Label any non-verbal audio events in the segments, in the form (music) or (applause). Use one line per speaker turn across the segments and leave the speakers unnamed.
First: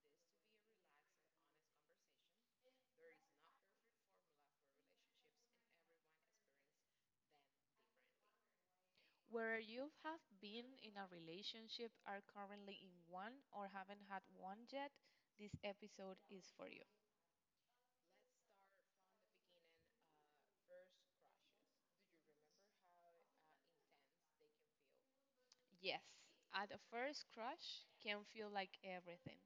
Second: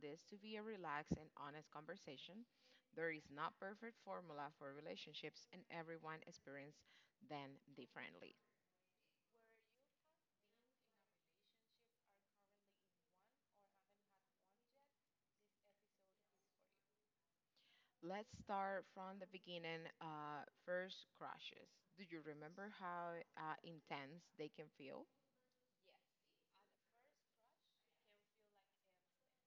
this to be a relaxed and honest conversation. There is not perfect formula for relationships, and everyone experiences them differently.
Whether you have been in a relationship, are currently in one, or haven't had one yet, this episode is for you.
Let's start from the beginning. First crushes. Do you remember how intense they can feel?
Yes, at a first crush can feel like everything.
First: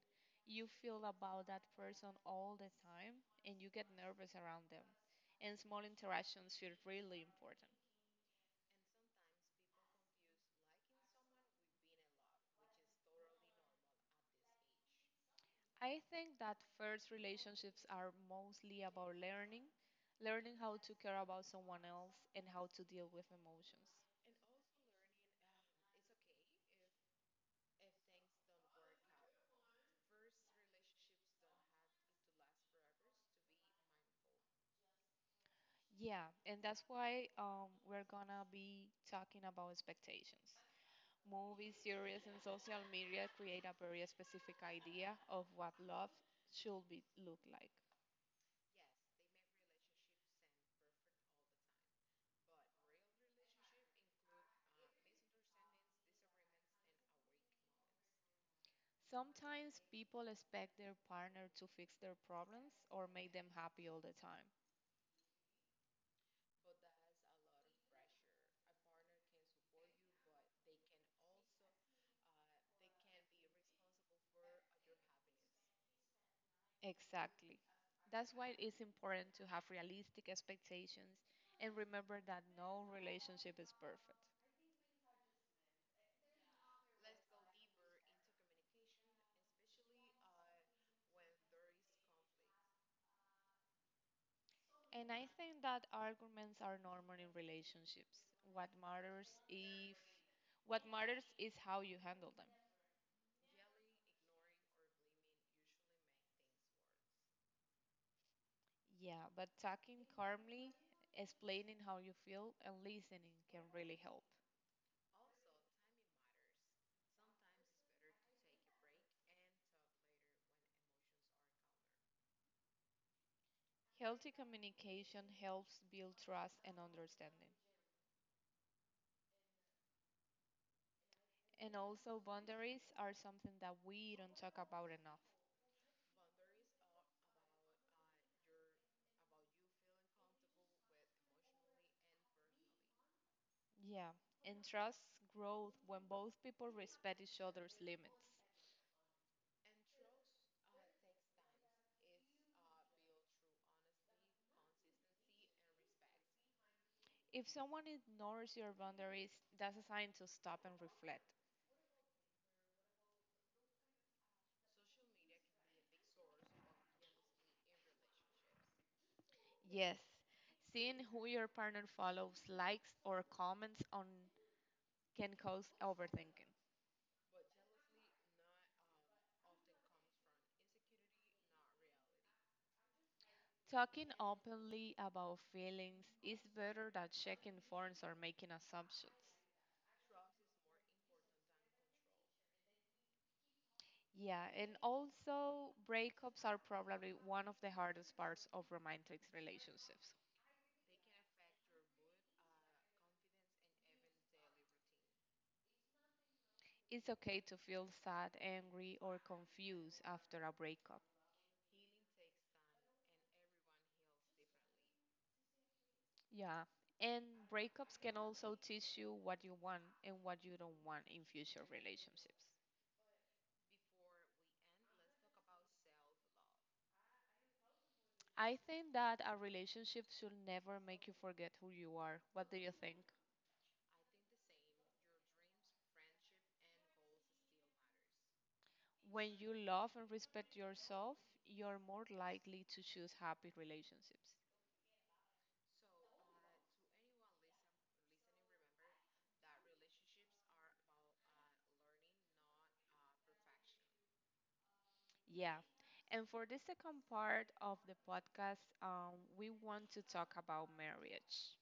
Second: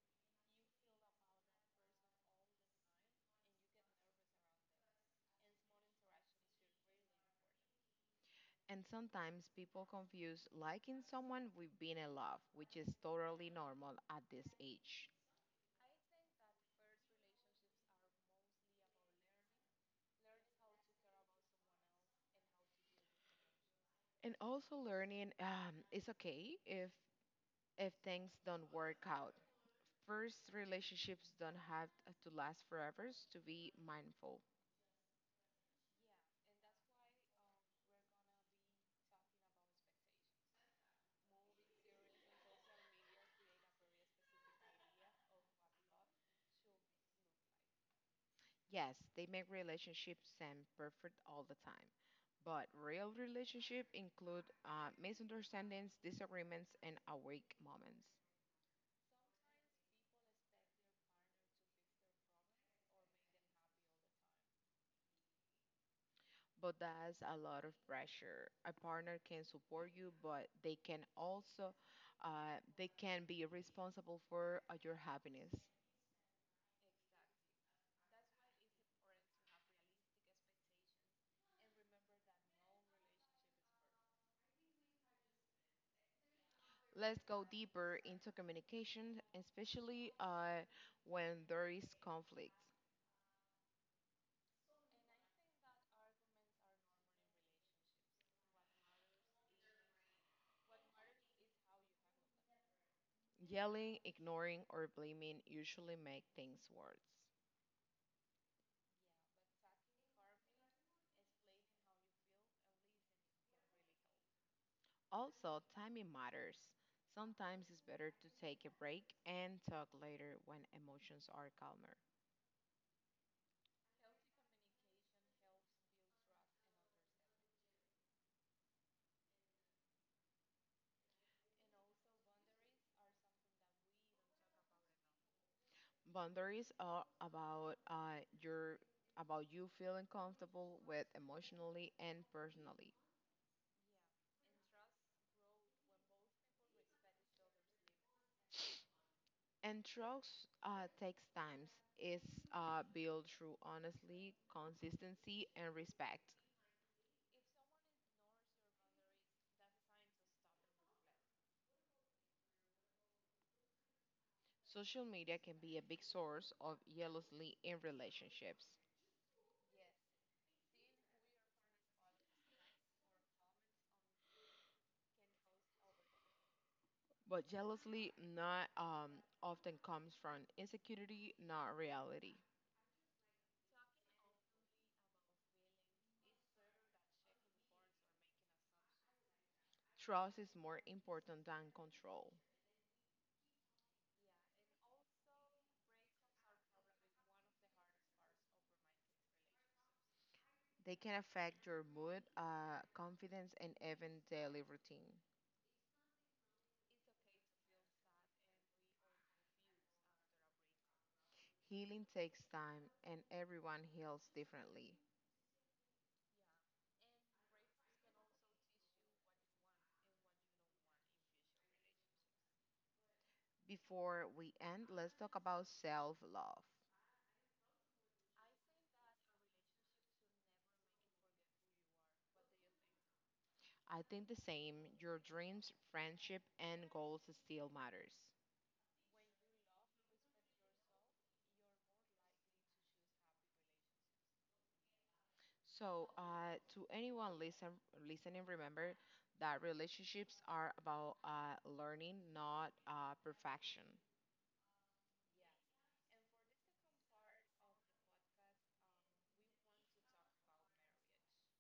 You feel about that person all the time and you get nervous around them. And small interactions feel really important.
And sometimes people confuse liking someone with being in love, which is totally normal at this age.
I think that first relationships are mostly about learning, learning how to care about someone else and how to deal with emotions.
And also learning it's okay if things don't work out. First relationships don't have to last forever to be mindful.
Yeah, and that's why we're gonna be talking about expectations. Movies, series, and social media create a very specific idea of what love should be look like.
Yes, they make relationships seem perfect all the time. But real relationship include misunderstandings, disagreements, and awake moments.
Sometimes people expect their partner to fix their problems or make them happy all the time.
But that's a lot of pressure. A partner can support you, but they can also they can be responsible for your happiness.
Exactly. That's why it's important to have realistic expectations and remember that no relationship is perfect.
Let's go deeper into communication, especially when there is conflict.
And I think that arguments are normal in relationships. What matters if What matters is how you handle them.
Yelling, ignoring, or blaming usually make things worse.
Yeah, but talking calmly, explaining how you feel, and listening can really help.
Also, timing matters. Sometimes it's better to take a break and talk later when emotions are calmer.
Healthy communication helps build trust and understanding. And also, boundaries are something that we don't talk about enough.
Boundaries are about your about you feeling comfortable with emotionally and personally.
Yeah, and trust grows when both people respect each other's limits.
And trust takes time. It's built through honesty, consistency, and respect.
If someone ignores your boundaries, that's a sign to stop and reflect.
Social media can be a big source of jealousy in relationships,
Yes, seeing who your partner follows, likes, or comments on can cause overthinking.
but jealousy not often comes from insecurity, not reality.
Talking openly about feelings is better than checking forms or making assumptions.
Trust is more important than control.
Yeah, and also breakups are probably one of the hardest parts of romantic relationships.
They can affect your mood, confidence, and even daily routine.
It's okay to feel sad, angry, or confused after a breakup.
Healing takes time, and everyone heals differently.
Yeah, and breakups can also teach you what you want and what you don't want in future relationships.
Before we end, let's talk about self love.
I think that a relationship should never make you forget who you are. What do you think?
I think the same. Your dreams, friendship, and goals still matters.
When you love and respect yourself, you're more likely to choose happy relationships.
So, to listening, remember that relationships are about learning, not perfection.
Yeah. And for the second part of the podcast, we want to talk about marriage.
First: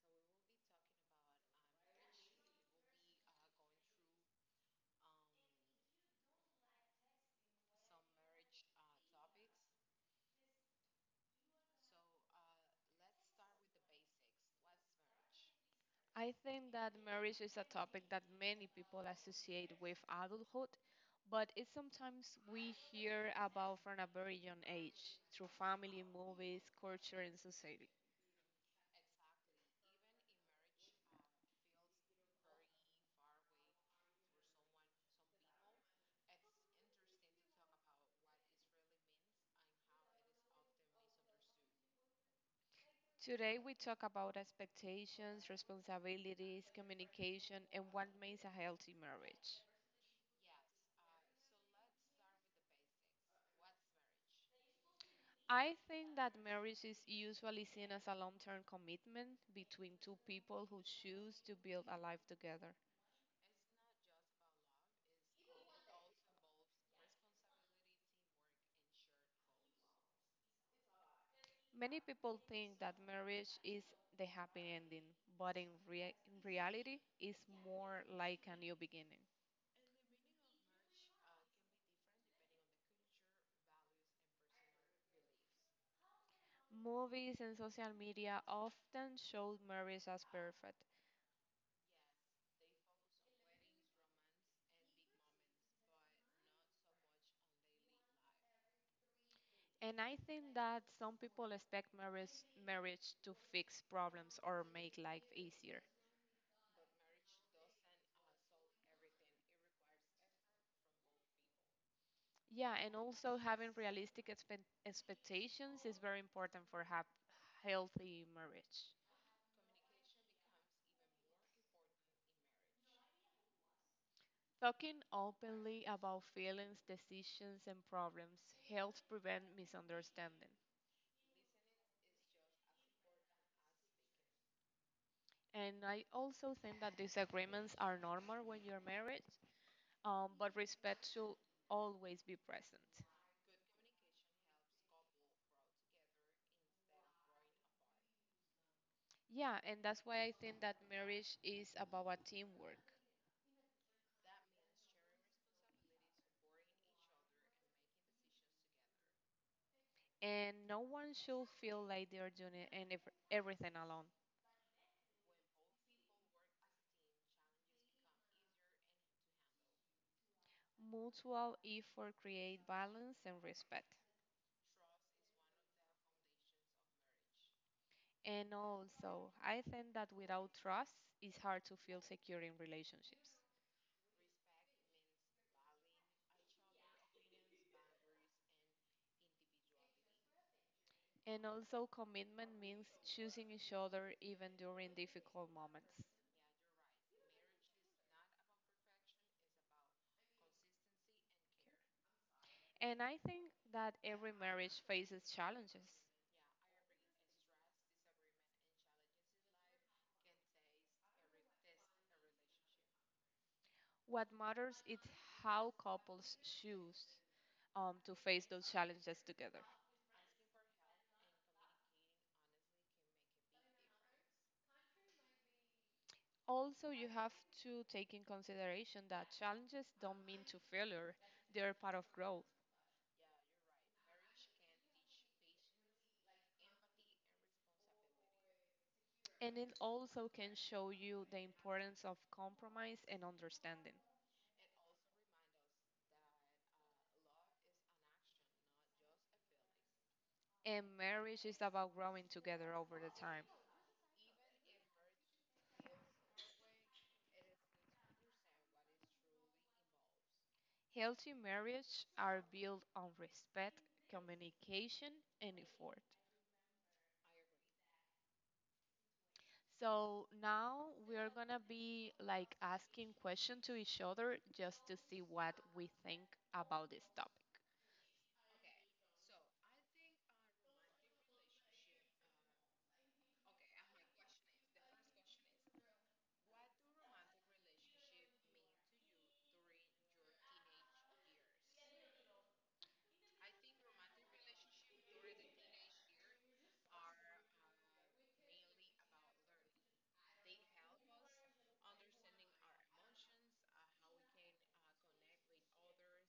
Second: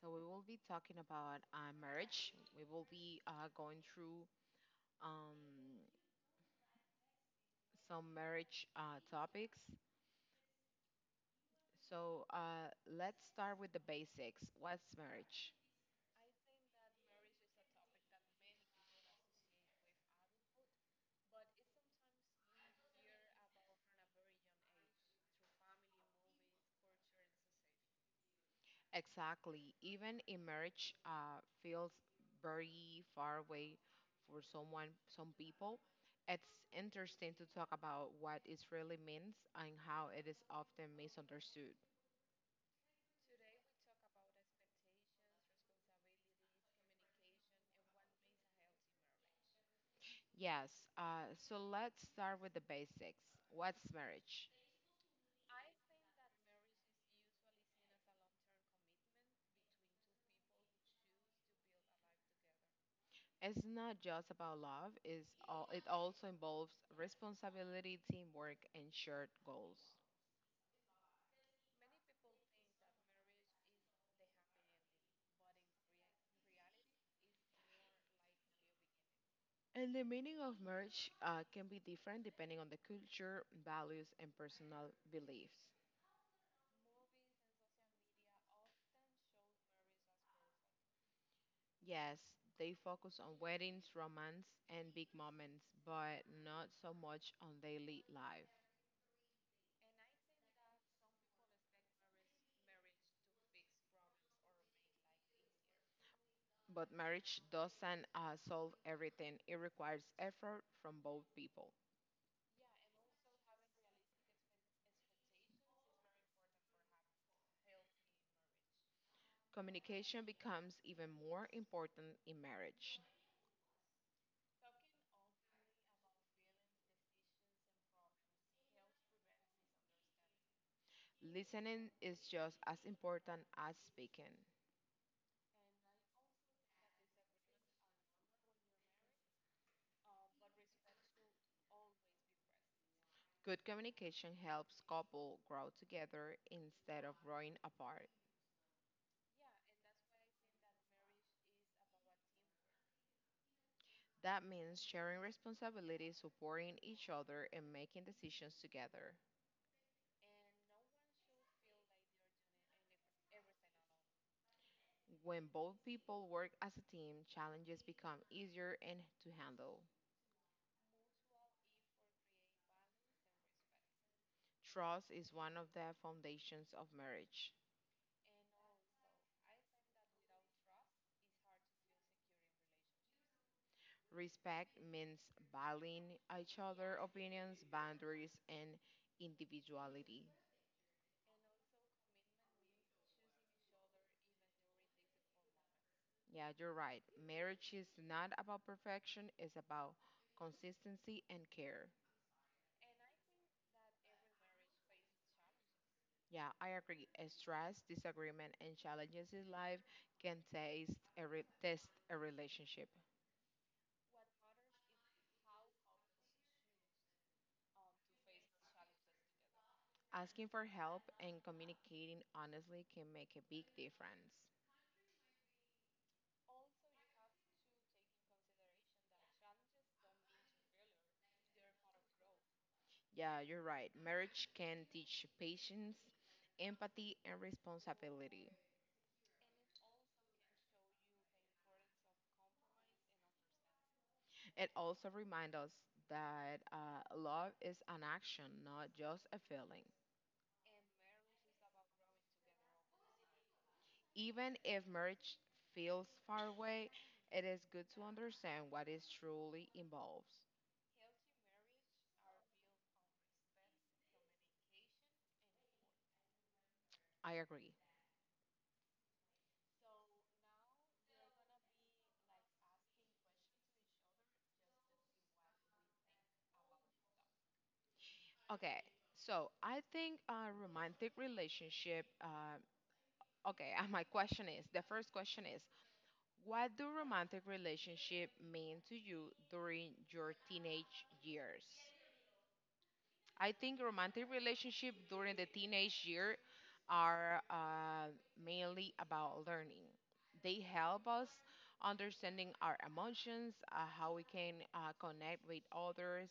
So we will be talking about marriage. We will be going through um, some marriage topics. So let's start with the basics. What's marriage?
I think that marriage is a topic that many people associate with adulthood, but it's sometimes we hear about from a very young age through family, movies, culture, and society.
Exactly. Even in marriage, feels very far away for some people. It's interesting to talk about what it really means and how it is often misunderstood.
Today, we talk about expectations, responsibilities, communication, and what makes a healthy marriage.
Yes, so let's start with the basics. What's marriage?
I think that marriage is usually seen as a long term commitment between two people who choose to build a life together.
It's not just about love, it also involves responsibility, teamwork, and shared goals.
Many people think that marriage is the happy ending, but in reality, it's more like a new beginning.
And the meaning of marriage can be different depending on the culture, values, and personal beliefs.
Movies and social media often show marriage as perfect.
Yes, they focus on weddings, romance, and big moments, but not so much on daily life.
And I think that some people expect marriage to fix problems or make life easier.
But marriage doesn't solve everything, it requires effort from both people.
Yeah, and also having realistic expectations is very important for have healthy marriage.
Communication becomes even more important in marriage.
Talking openly about feelings, decisions, and problems helps prevent misunderstanding.
Listening is just as important as speaking.
And I also think that disagreements are normal when you're married, but respect should always be present.
Good communication helps couple grow together instead of growing apart.
Yeah, and that's why I think that marriage is about a teamwork.
That means sharing responsibilities, supporting each other, and making decisions together.
And no one should feel like they're doing it and everything alone.
When both people work as a team, challenges become easier and to handle.
Mutual effort create balance and respect.
Trust is one of the foundations of marriage.
And also, I think that without trust, it's hard to feel secure in relationships.
Respect means valuing each other's opinions, boundaries, and individuality.
And also, commitment means choosing each other even during difficult moments.
Yeah, you're right. Marriage is not about perfection, it's about consistency and care.
And I think that every marriage faces challenges.
Yeah, I agree. Stress, disagreement, and challenges in life can test a relationship.
What matters is how couples choose to face those challenges together.
Asking for help and communicating honestly can make a big difference.
Also, you have to take in consideration that challenges don't mean to failure, they're part of growth.
Yeah, you're right. Marriage can teach patience, empathy, and responsibility.
And it also can show you the importance of compromise and understanding.
It also reminds us that love is an action, not just a feeling.
And marriage is about growing together over the time.
Even if marriage feels far away, it is good to understand what it truly involves.
Healthy marriages are built on respect, communication, and effort.
I agree.
So now we are gonna be like asking questions to each other just to see what we think about this topic.
Okay, so I think a romantic relationship. Okay, (laughs) my question is what do romantic relationship mean to you during your teenage years? I think romantic relationship during the teenage year are mainly about learning. They help us understanding our emotions, how we can connect with others,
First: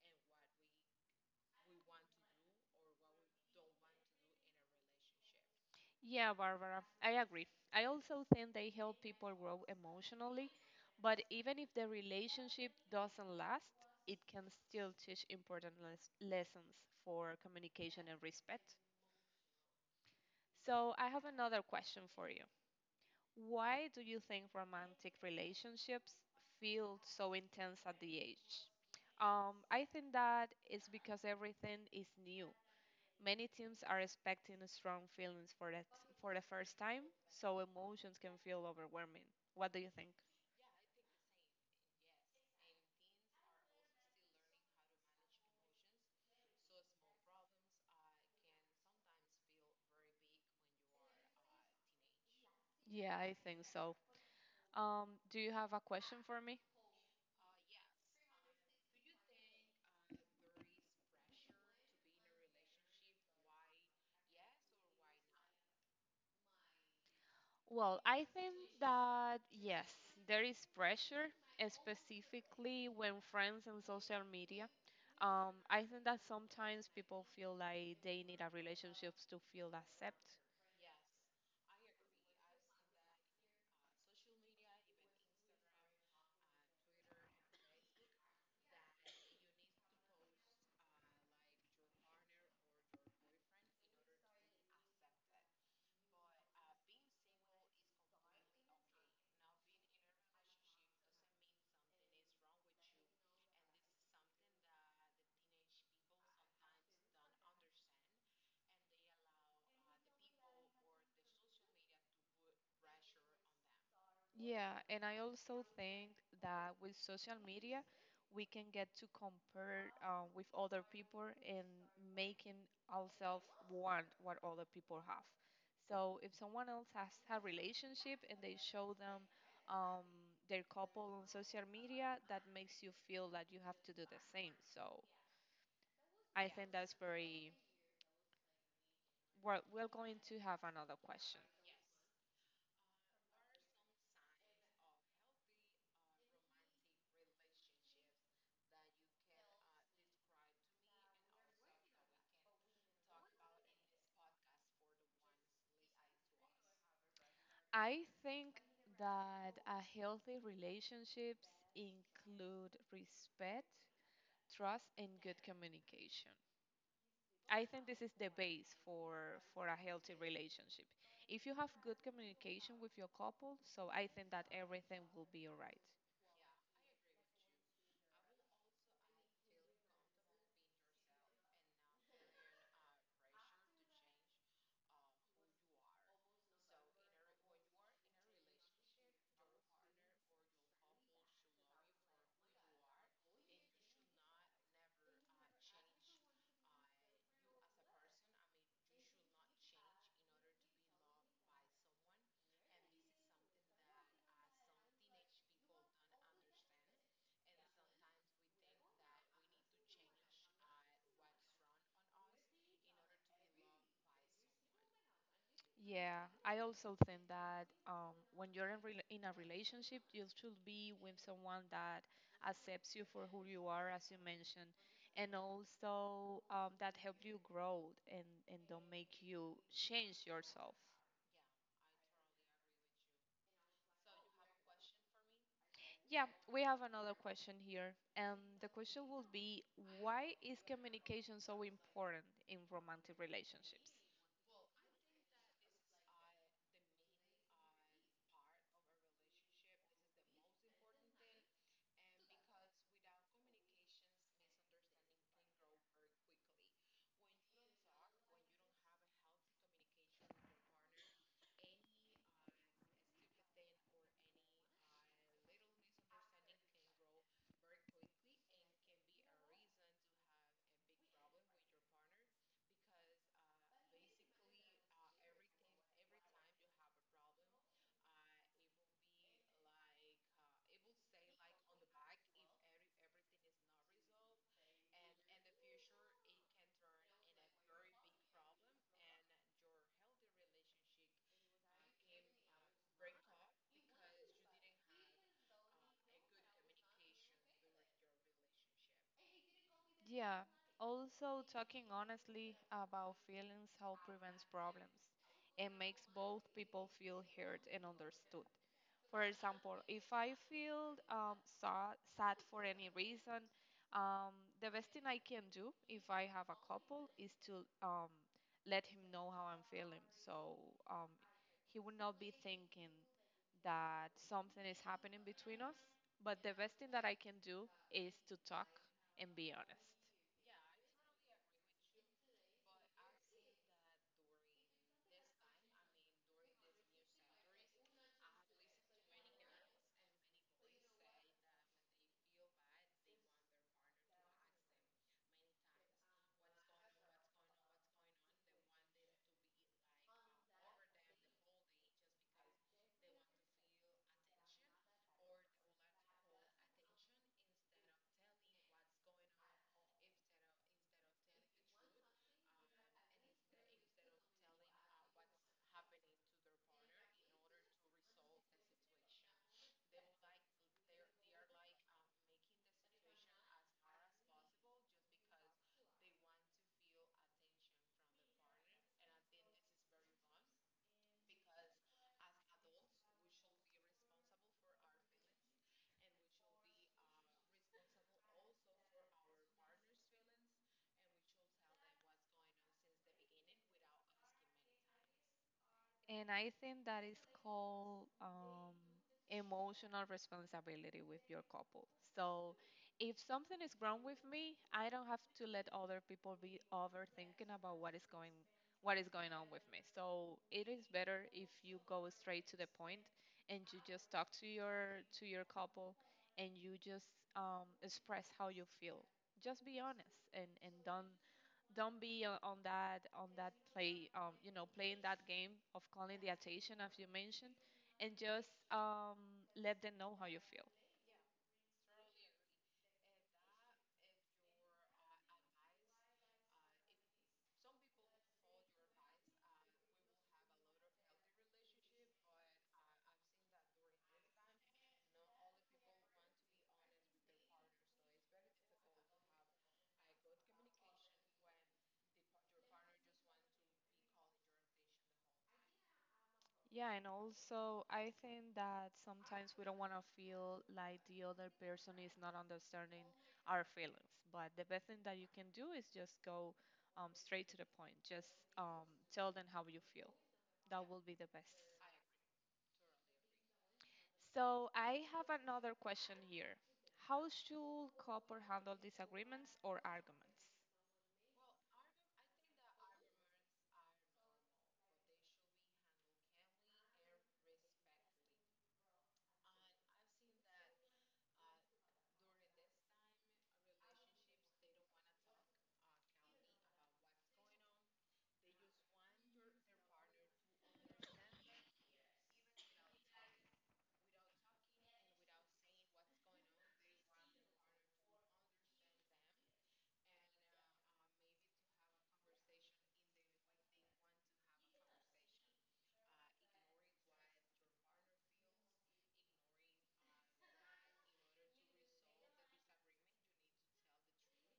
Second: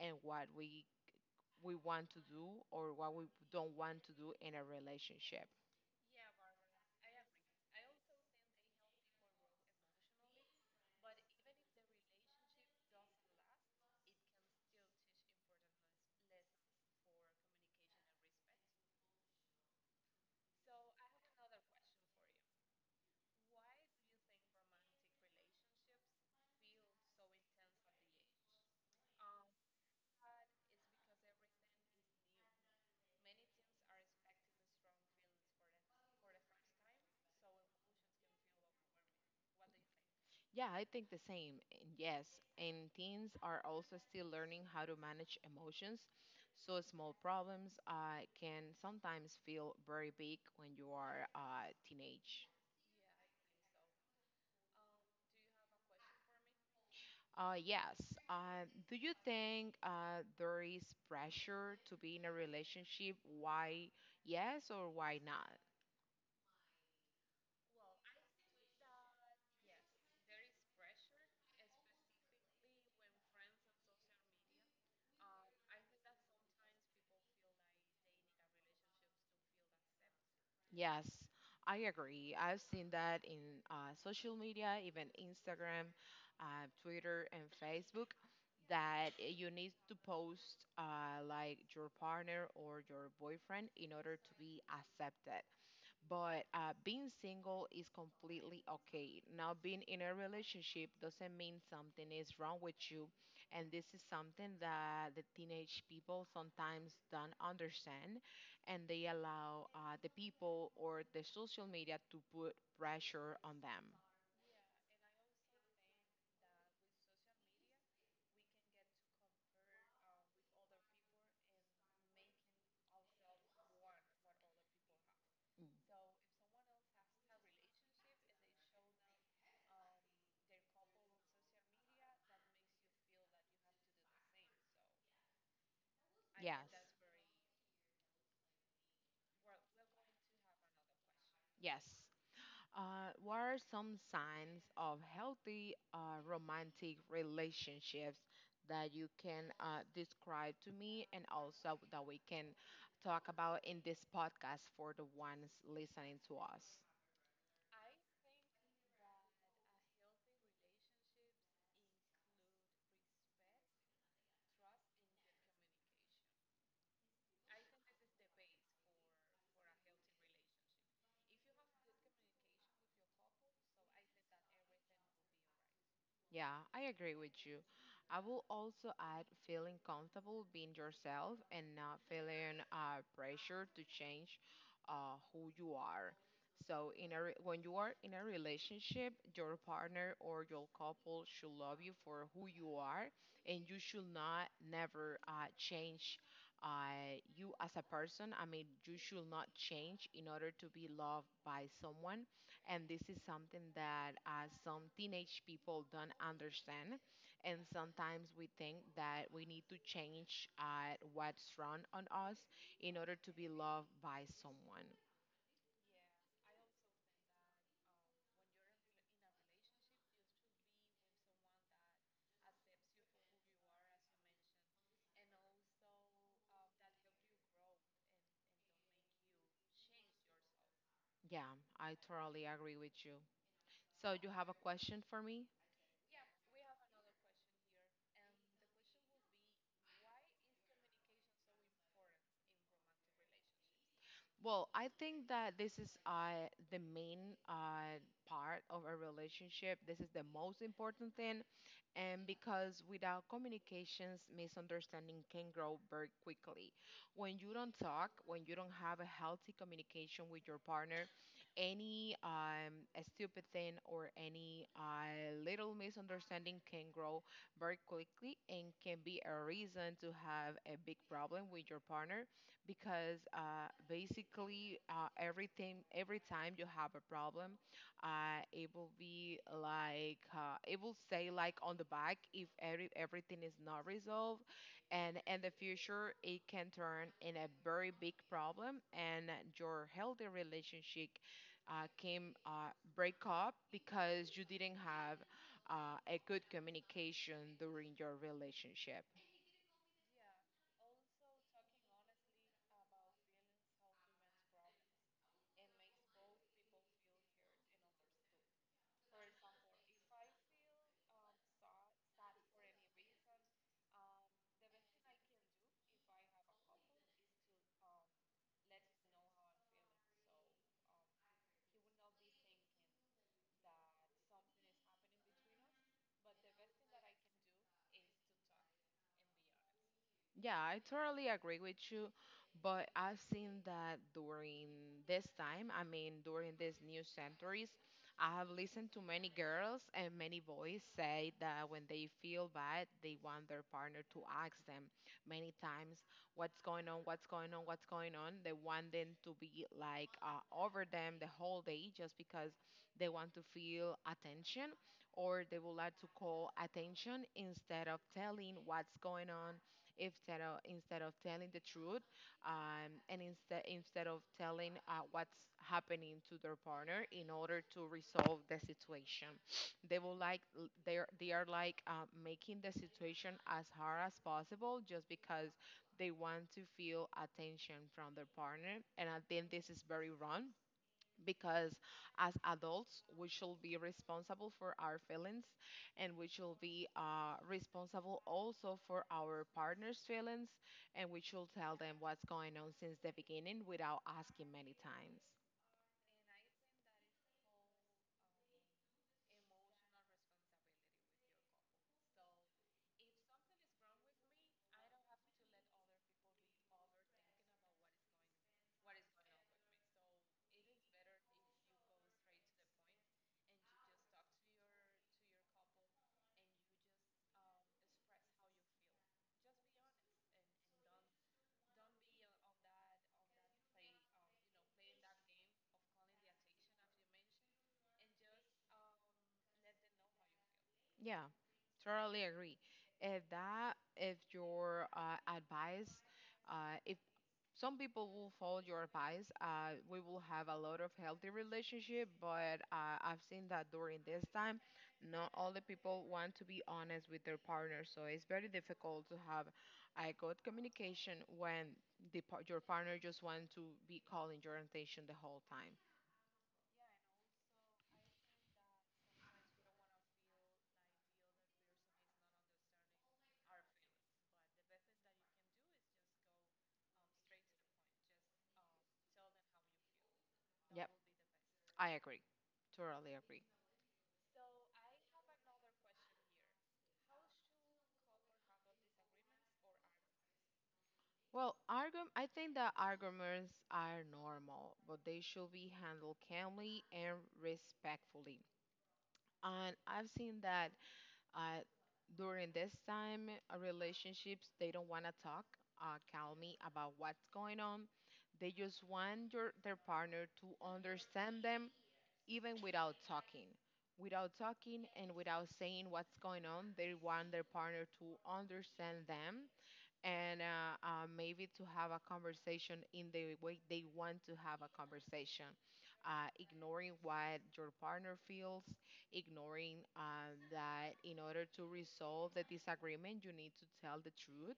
and what we want to do or what we don't want to do in a relationship.
Yeah, Barbara, I agree. I also think they help people grow emotionally, but even if the relationship doesn't last, it can still teach important lessons for communication and respect. So, I have another question for you. Why do you think romantic relationships feel so intense at the age? I think that it's because everything is new. Many teams are expecting strong feelings for that for the first time, so emotions can feel overwhelming. What do you think?
Yeah, I think the same. And yes, and teens are also still learning how to manage emotions. So small problems can sometimes feel very big when you are teenage.
Yeah, I think so. Do you have a question for me?
Yes. Uh, do you think there is pressure to be in a relationship? Why yes or why not?
Well, I think that yes, there is pressure, specifically when friends and social media. I think that sometimes people feel like they need a relationship to feel accepted.
Yes, I agree. I've seen that in social media, even Instagram, Twitter, and Facebook, that you need to post like your partner or your boyfriend in order to be accepted but being single is completely okay. Now, being in a relationship doesn't mean something is wrong with you, and this is something that the teenage people sometimes don't understand, and they allow the people or the social media to put pressure on them.
Yeah, and I also think that with social media, we can get to compare with other people and making ourselves want what other people have. So if someone else has a relationship and they show them um, their couple on social media, that makes you feel that you have to do the same. So
Mm.
I
Yes,
think that's very well. We're going to have another question.
yes. What are some signs of healthy romantic relationships that you can describe to me and also that we can talk about in this podcast for the ones listening to us?
I think that a healthy relationships include respect, trust, and good communication. I think this is the base for a healthy relationship. If you have good communication with your couple, so I think that everything will be alright.
Yeah, I agree with you. I will also add feeling comfortable being yourself and not feeling pressure to change who you are. So, when you are in a relationship, your partner or your couple should love you for who you are, and you should not never change you as a person. I mean, you should not change in order to be loved by someone and this is something that some teenage people don't understand. And sometimes we think that we need to change what's wrong on us in order to be loved by someone.
Yeah, I also think that when you're in a relationship, you should be with someone that accepts you for who you are, as you mentioned, and also that help you grow and don't make you change yourself.
Yeah, I totally agree with you. So, you have a question for me?
Yeah, we have another question here, and the question will be, why is communication so important in romantic relationships?
Well, I think that this is the main part of a relationship. This is the most important thing. And because without communications, misunderstanding can grow very quickly. When you don't talk, when you don't have a healthy communication with your partner, any a stupid thing or any little misunderstanding can grow very quickly and can be a reason to have a big problem with your partner because basically everything every time you have a problem, it will be like it will say like on the back if everything is not resolved, and in the future it can turn in a very big problem, and your healthy relationship came break up because you didn't have a good communication during your relationship.
Yeah, also talking honestly about feelings help prevents problems and makes both people feel heard and understood. For example, if I feel sad for any reason, um, the best thing I can do if I have a couple is to let him know how I'm feeling. So um, he would not be thinking that something is happening between us. But the best thing that I can do is to talk and be honest.
Yeah, I totally agree with you, but I've seen that during this time, I mean, during these new centuries, I have listened to many girls and many boys say that when they feel bad, they want their partner to ask them many times, what's going on, what's going on, what's going on. They want them to be like over them the whole day just because they want to feel attention or they would like to call attention instead of telling what's going on instead of telling the truth and instead of telling what's happening to their partner in order to resolve the situation they will like they are like making the situation as hard as possible just because they want to feel attention from their partner and I think this is very wrong because as adults we should be responsible for our feelings and we should be responsible also for our partner's feelings and we should tell them what's going on since the beginning without asking many times.
And I think that is called emotional responsibility with your couple. So if something is wrong with me, I don't have to let other people be overthinking about what is going on with me. So it is better if you go straight to the point and you just talk to your couple and you just express how you feel. Just be honest and don't be on that play, you know, playing that game of calling the attention as you mentioned, and just let them know how you feel.
Yeah, totally agree. If that if your uh, advice uh, if some people will follow your advice we will have a lot of healthy relationship but I've seen that during this time not all the people want to be honest with their partner so it's very difficult to have a good communication when your partner just wants to be calling your attention the whole time.
Yeah, and also I think that sometimes we don't want to feel like the other person is not understanding our feelings, but the best thing that you can do is just go straight to the point, just um, tell them how you feel. That
Yep,
will be the best.
I agree. Totally agree.
So I have another question here. How should couple handle disagreements or arguments?
Well argum I think that arguments are normal but they should be handled calmly and respectfully and I've seen that Uh, during this time, relationships, they don't want to talk calmly about what's going on. They just want their partner to understand them even without talking. Without talking and without saying what's going on, they want their partner to understand them and maybe to have a conversation in the way they want to have a conversation, ignoring what your partner feels, ignoring that in order to resolve the disagreement, you need to tell the truth.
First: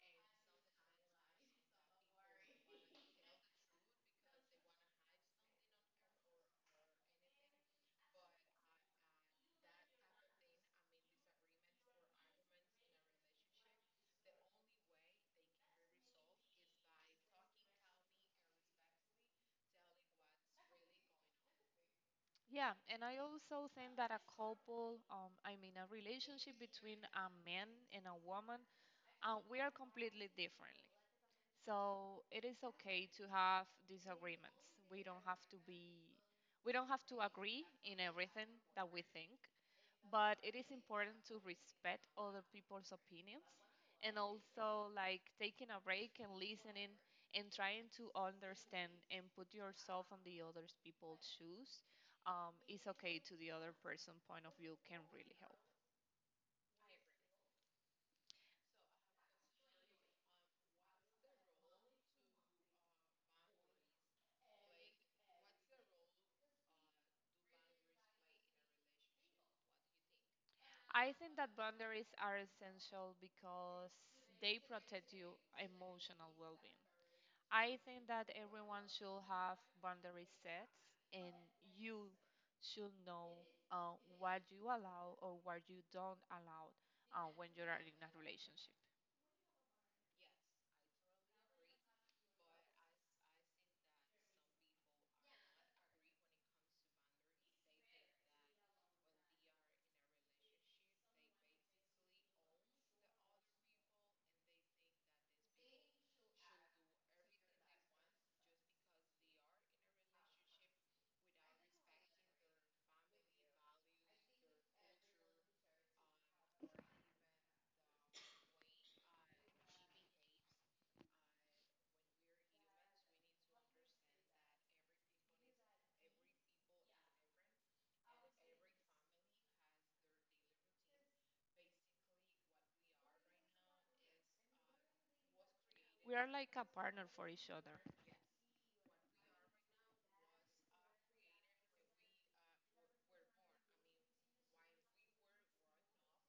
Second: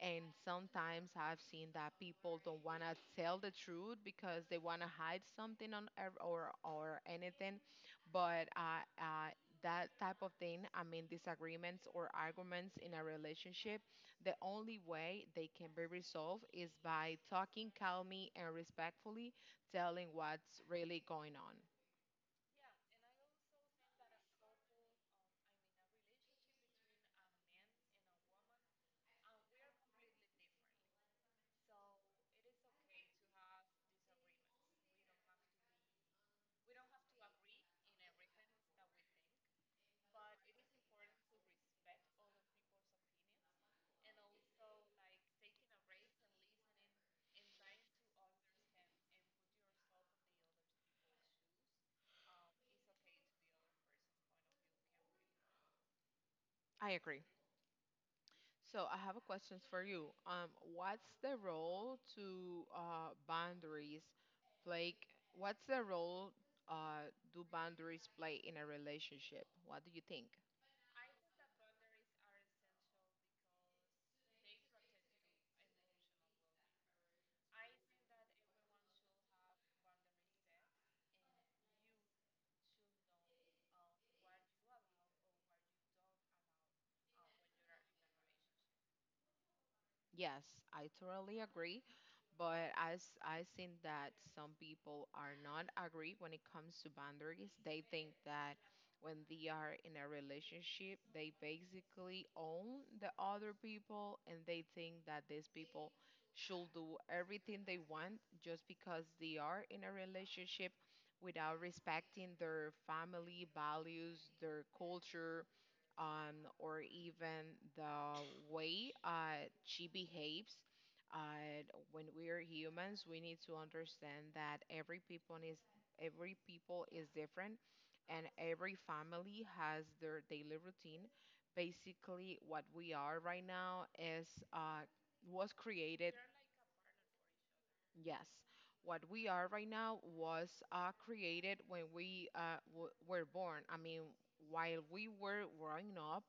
And sometimes I've seen that people don't want to tell the truth because they want to hide something on ev- or anything, but that type of thing, I mean disagreements or arguments in a relationship the only way they can be resolved is by talking calmly and respectfully, telling what's really going on.
Yeah, and I also think that a couple, I mean a relationship between a man and a woman, we are completely differently. So it is okay to have disagreements. We don't have to agree in everything that we think, but it is important to respect other people's opinions and also like taking a break and listening and trying to understand and put yourself on the other people's shoes. Is okay to the other person point of view can really help.
I agree. So I have a question for you. What's the role to boundaries play? What's the role do boundaries play in a relationship? What do you think?
I think that boundaries are essential because they protect you emotional well-being. I think that everyone should have boundary sets, and you should know what you allow or what you don't allow when you're in a relationship.
Yes, I totally agree. But as I think that some people are not agree when it comes to boundaries, they think that when they are in a relationship, they basically own the other people and they think that these people should do everything they want just because they are in a relationship without respecting their family values, their culture, or even the way she behaves. Uh, when we are humans, we need to understand that every people is different, and every family has their daily routine. Basically, what we are right now is uh, was created.
We are like a partner for each other.
Yes, what we are right now was created when we were born. I mean, while we were growing up,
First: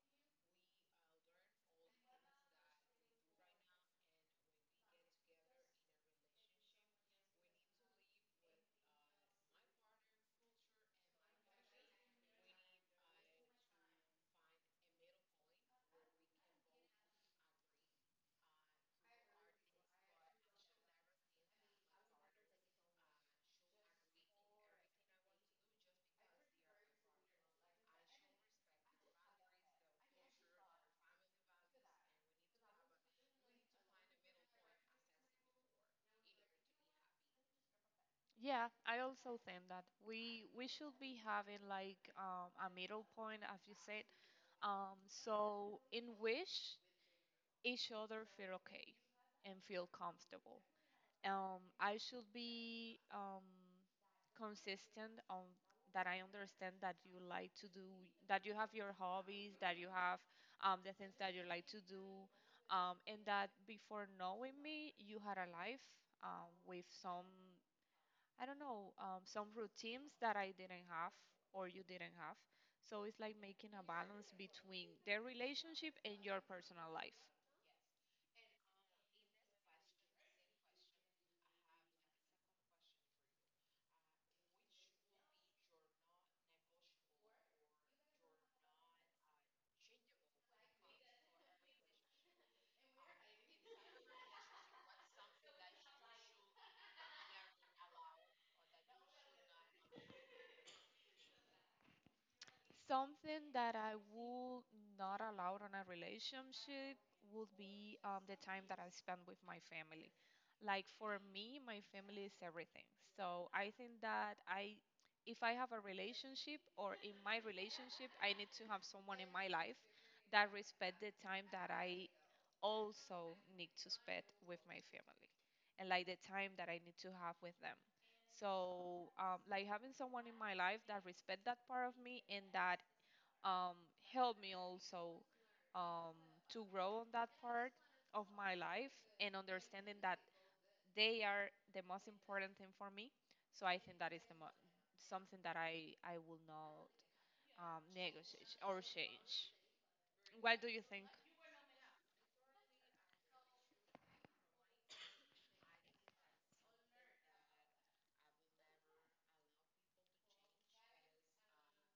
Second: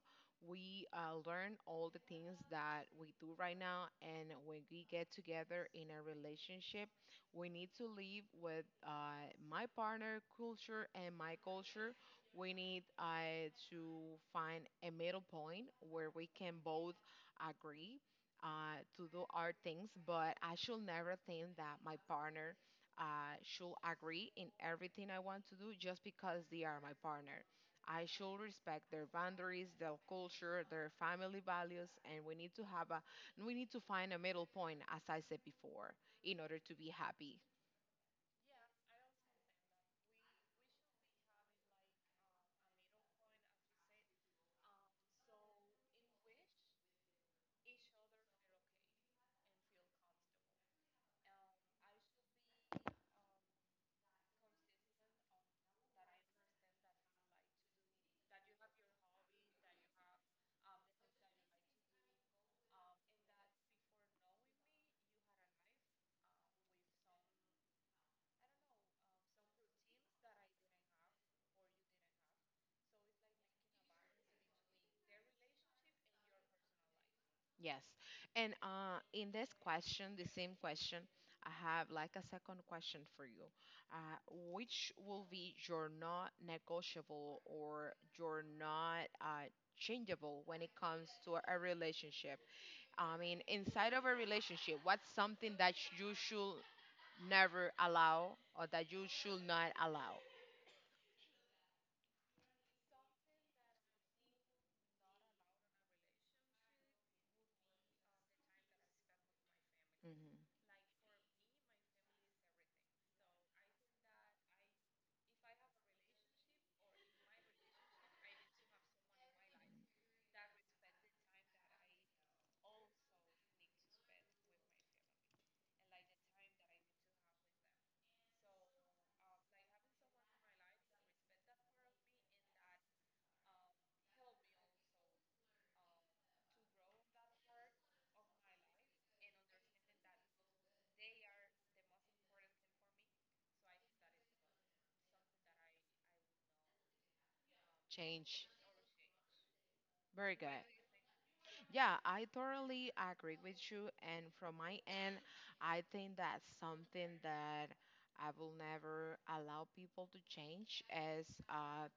we learn all the things that we do right now. And when we get together in a relationship, we need to live with my partner culture and my culture. We need to find a middle point where we can both agree to do our things, but I should never think that my partner should agree in everything I want to do just because they are my partner. I should respect their boundaries, their culture, their family values, and we need to find a middle point, as I said before, in order to be happy.
Yeah, I also think that we should be having like a middle point, as you said, so in which each other feel okay and feel comfortable. I should be consistent on that. I understand that you like to do, that you have your hobbies, that you have the things that you like to do, and that before knowing me, you had a life with some, I don't know, some routines that I didn't have or you didn't have. So it's like making a balance between their relationship and your personal life.
Yes. And in this question, the same question, I have like a second question for you. Uh, which will be your not negotiable or your not changeable when it comes to a relationship? I mean, inside of a relationship, what's something that you should never allow or that you should not allow?
Something that I would not allow on a relationship would be the time that I spend with my family.
Hmm.
Like for me, my family is everything. So I think that if I have a relationship or in my relationship, I need to have someone in my life that respect the time that I also need to spend with my family and like the time that I need to have with them. So like having someone in my life that respect that part of me and that um, help me also um, to grow on that part of my life and understanding that they are the most important thing for me. So I think that is something that I will not
Change.
negotiate or change.
Very good.
What do you think?
Yeah, I totally agree with you. And from my end, I think that's something that I will never allow people to change as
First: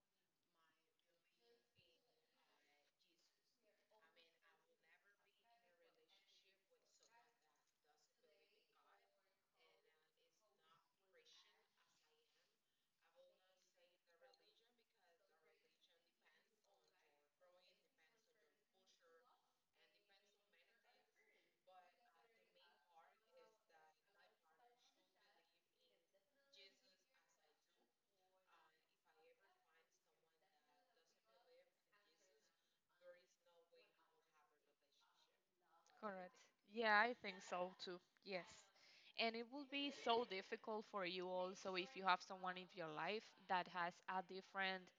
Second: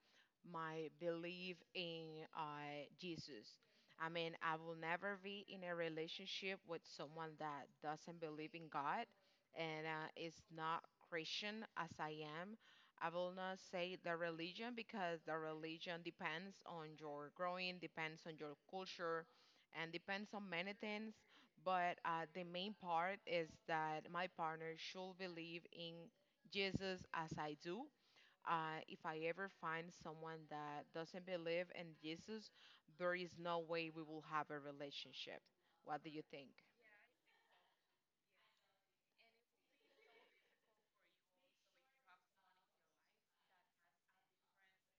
my belief in Jesus. I mean, I will never be in a relationship with someone that doesn't believe in God and is not Christian as I am. I will not say the religion because the religion depends on your growing, depends on your culture and depends on many things. But the main part is that my partner should believe in Jesus as I do. If I ever find someone that doesn't believe in Jesus, there is no way we will have a relationship. What do you
Correct.
think?
Yeah, I think so too. Yes. And it will be so difficult for you also if you have someone in your life that has a different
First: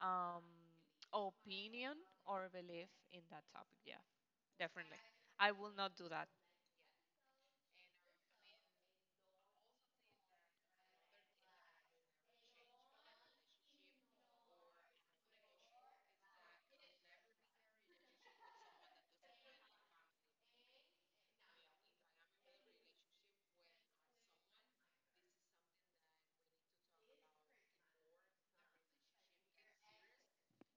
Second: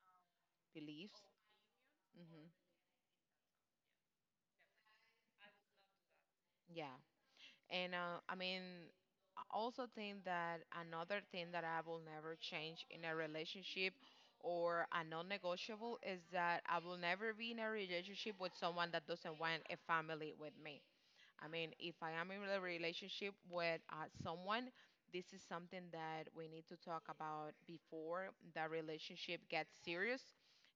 um,
Beliefs?
opinion or
Hmm.
belief in that topic. Yeah, definitely. I will not do that.
Yeah. And I mean, I also think that another thing that I will never change in a relationship or a non negotiable is that I will never be in a relationship with someone that doesn't want a family with me. I mean, if I am in a relationship with someone, this is something that we need to talk about before the relationship gets serious.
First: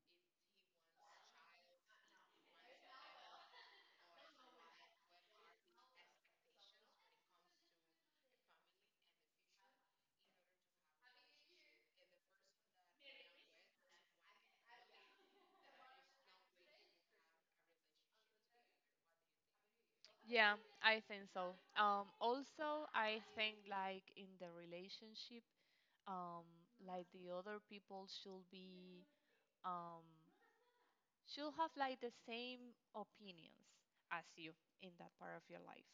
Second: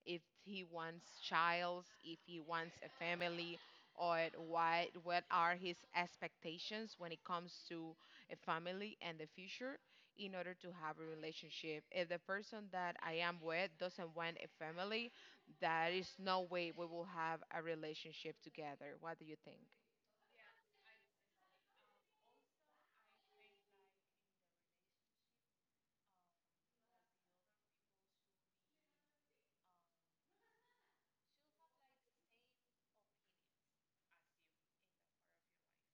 If he wants childs, if he wants a family, or what are his expectations when it comes to a family and the future in order to have a relationship. If the person that I am with doesn't want a family, there is no way we will have a relationship together. What do you think?
Yeah, I think so. Also, I think like in the relationship, um, like the other people should be um, she'll have like the same opinions as you in that part of your life.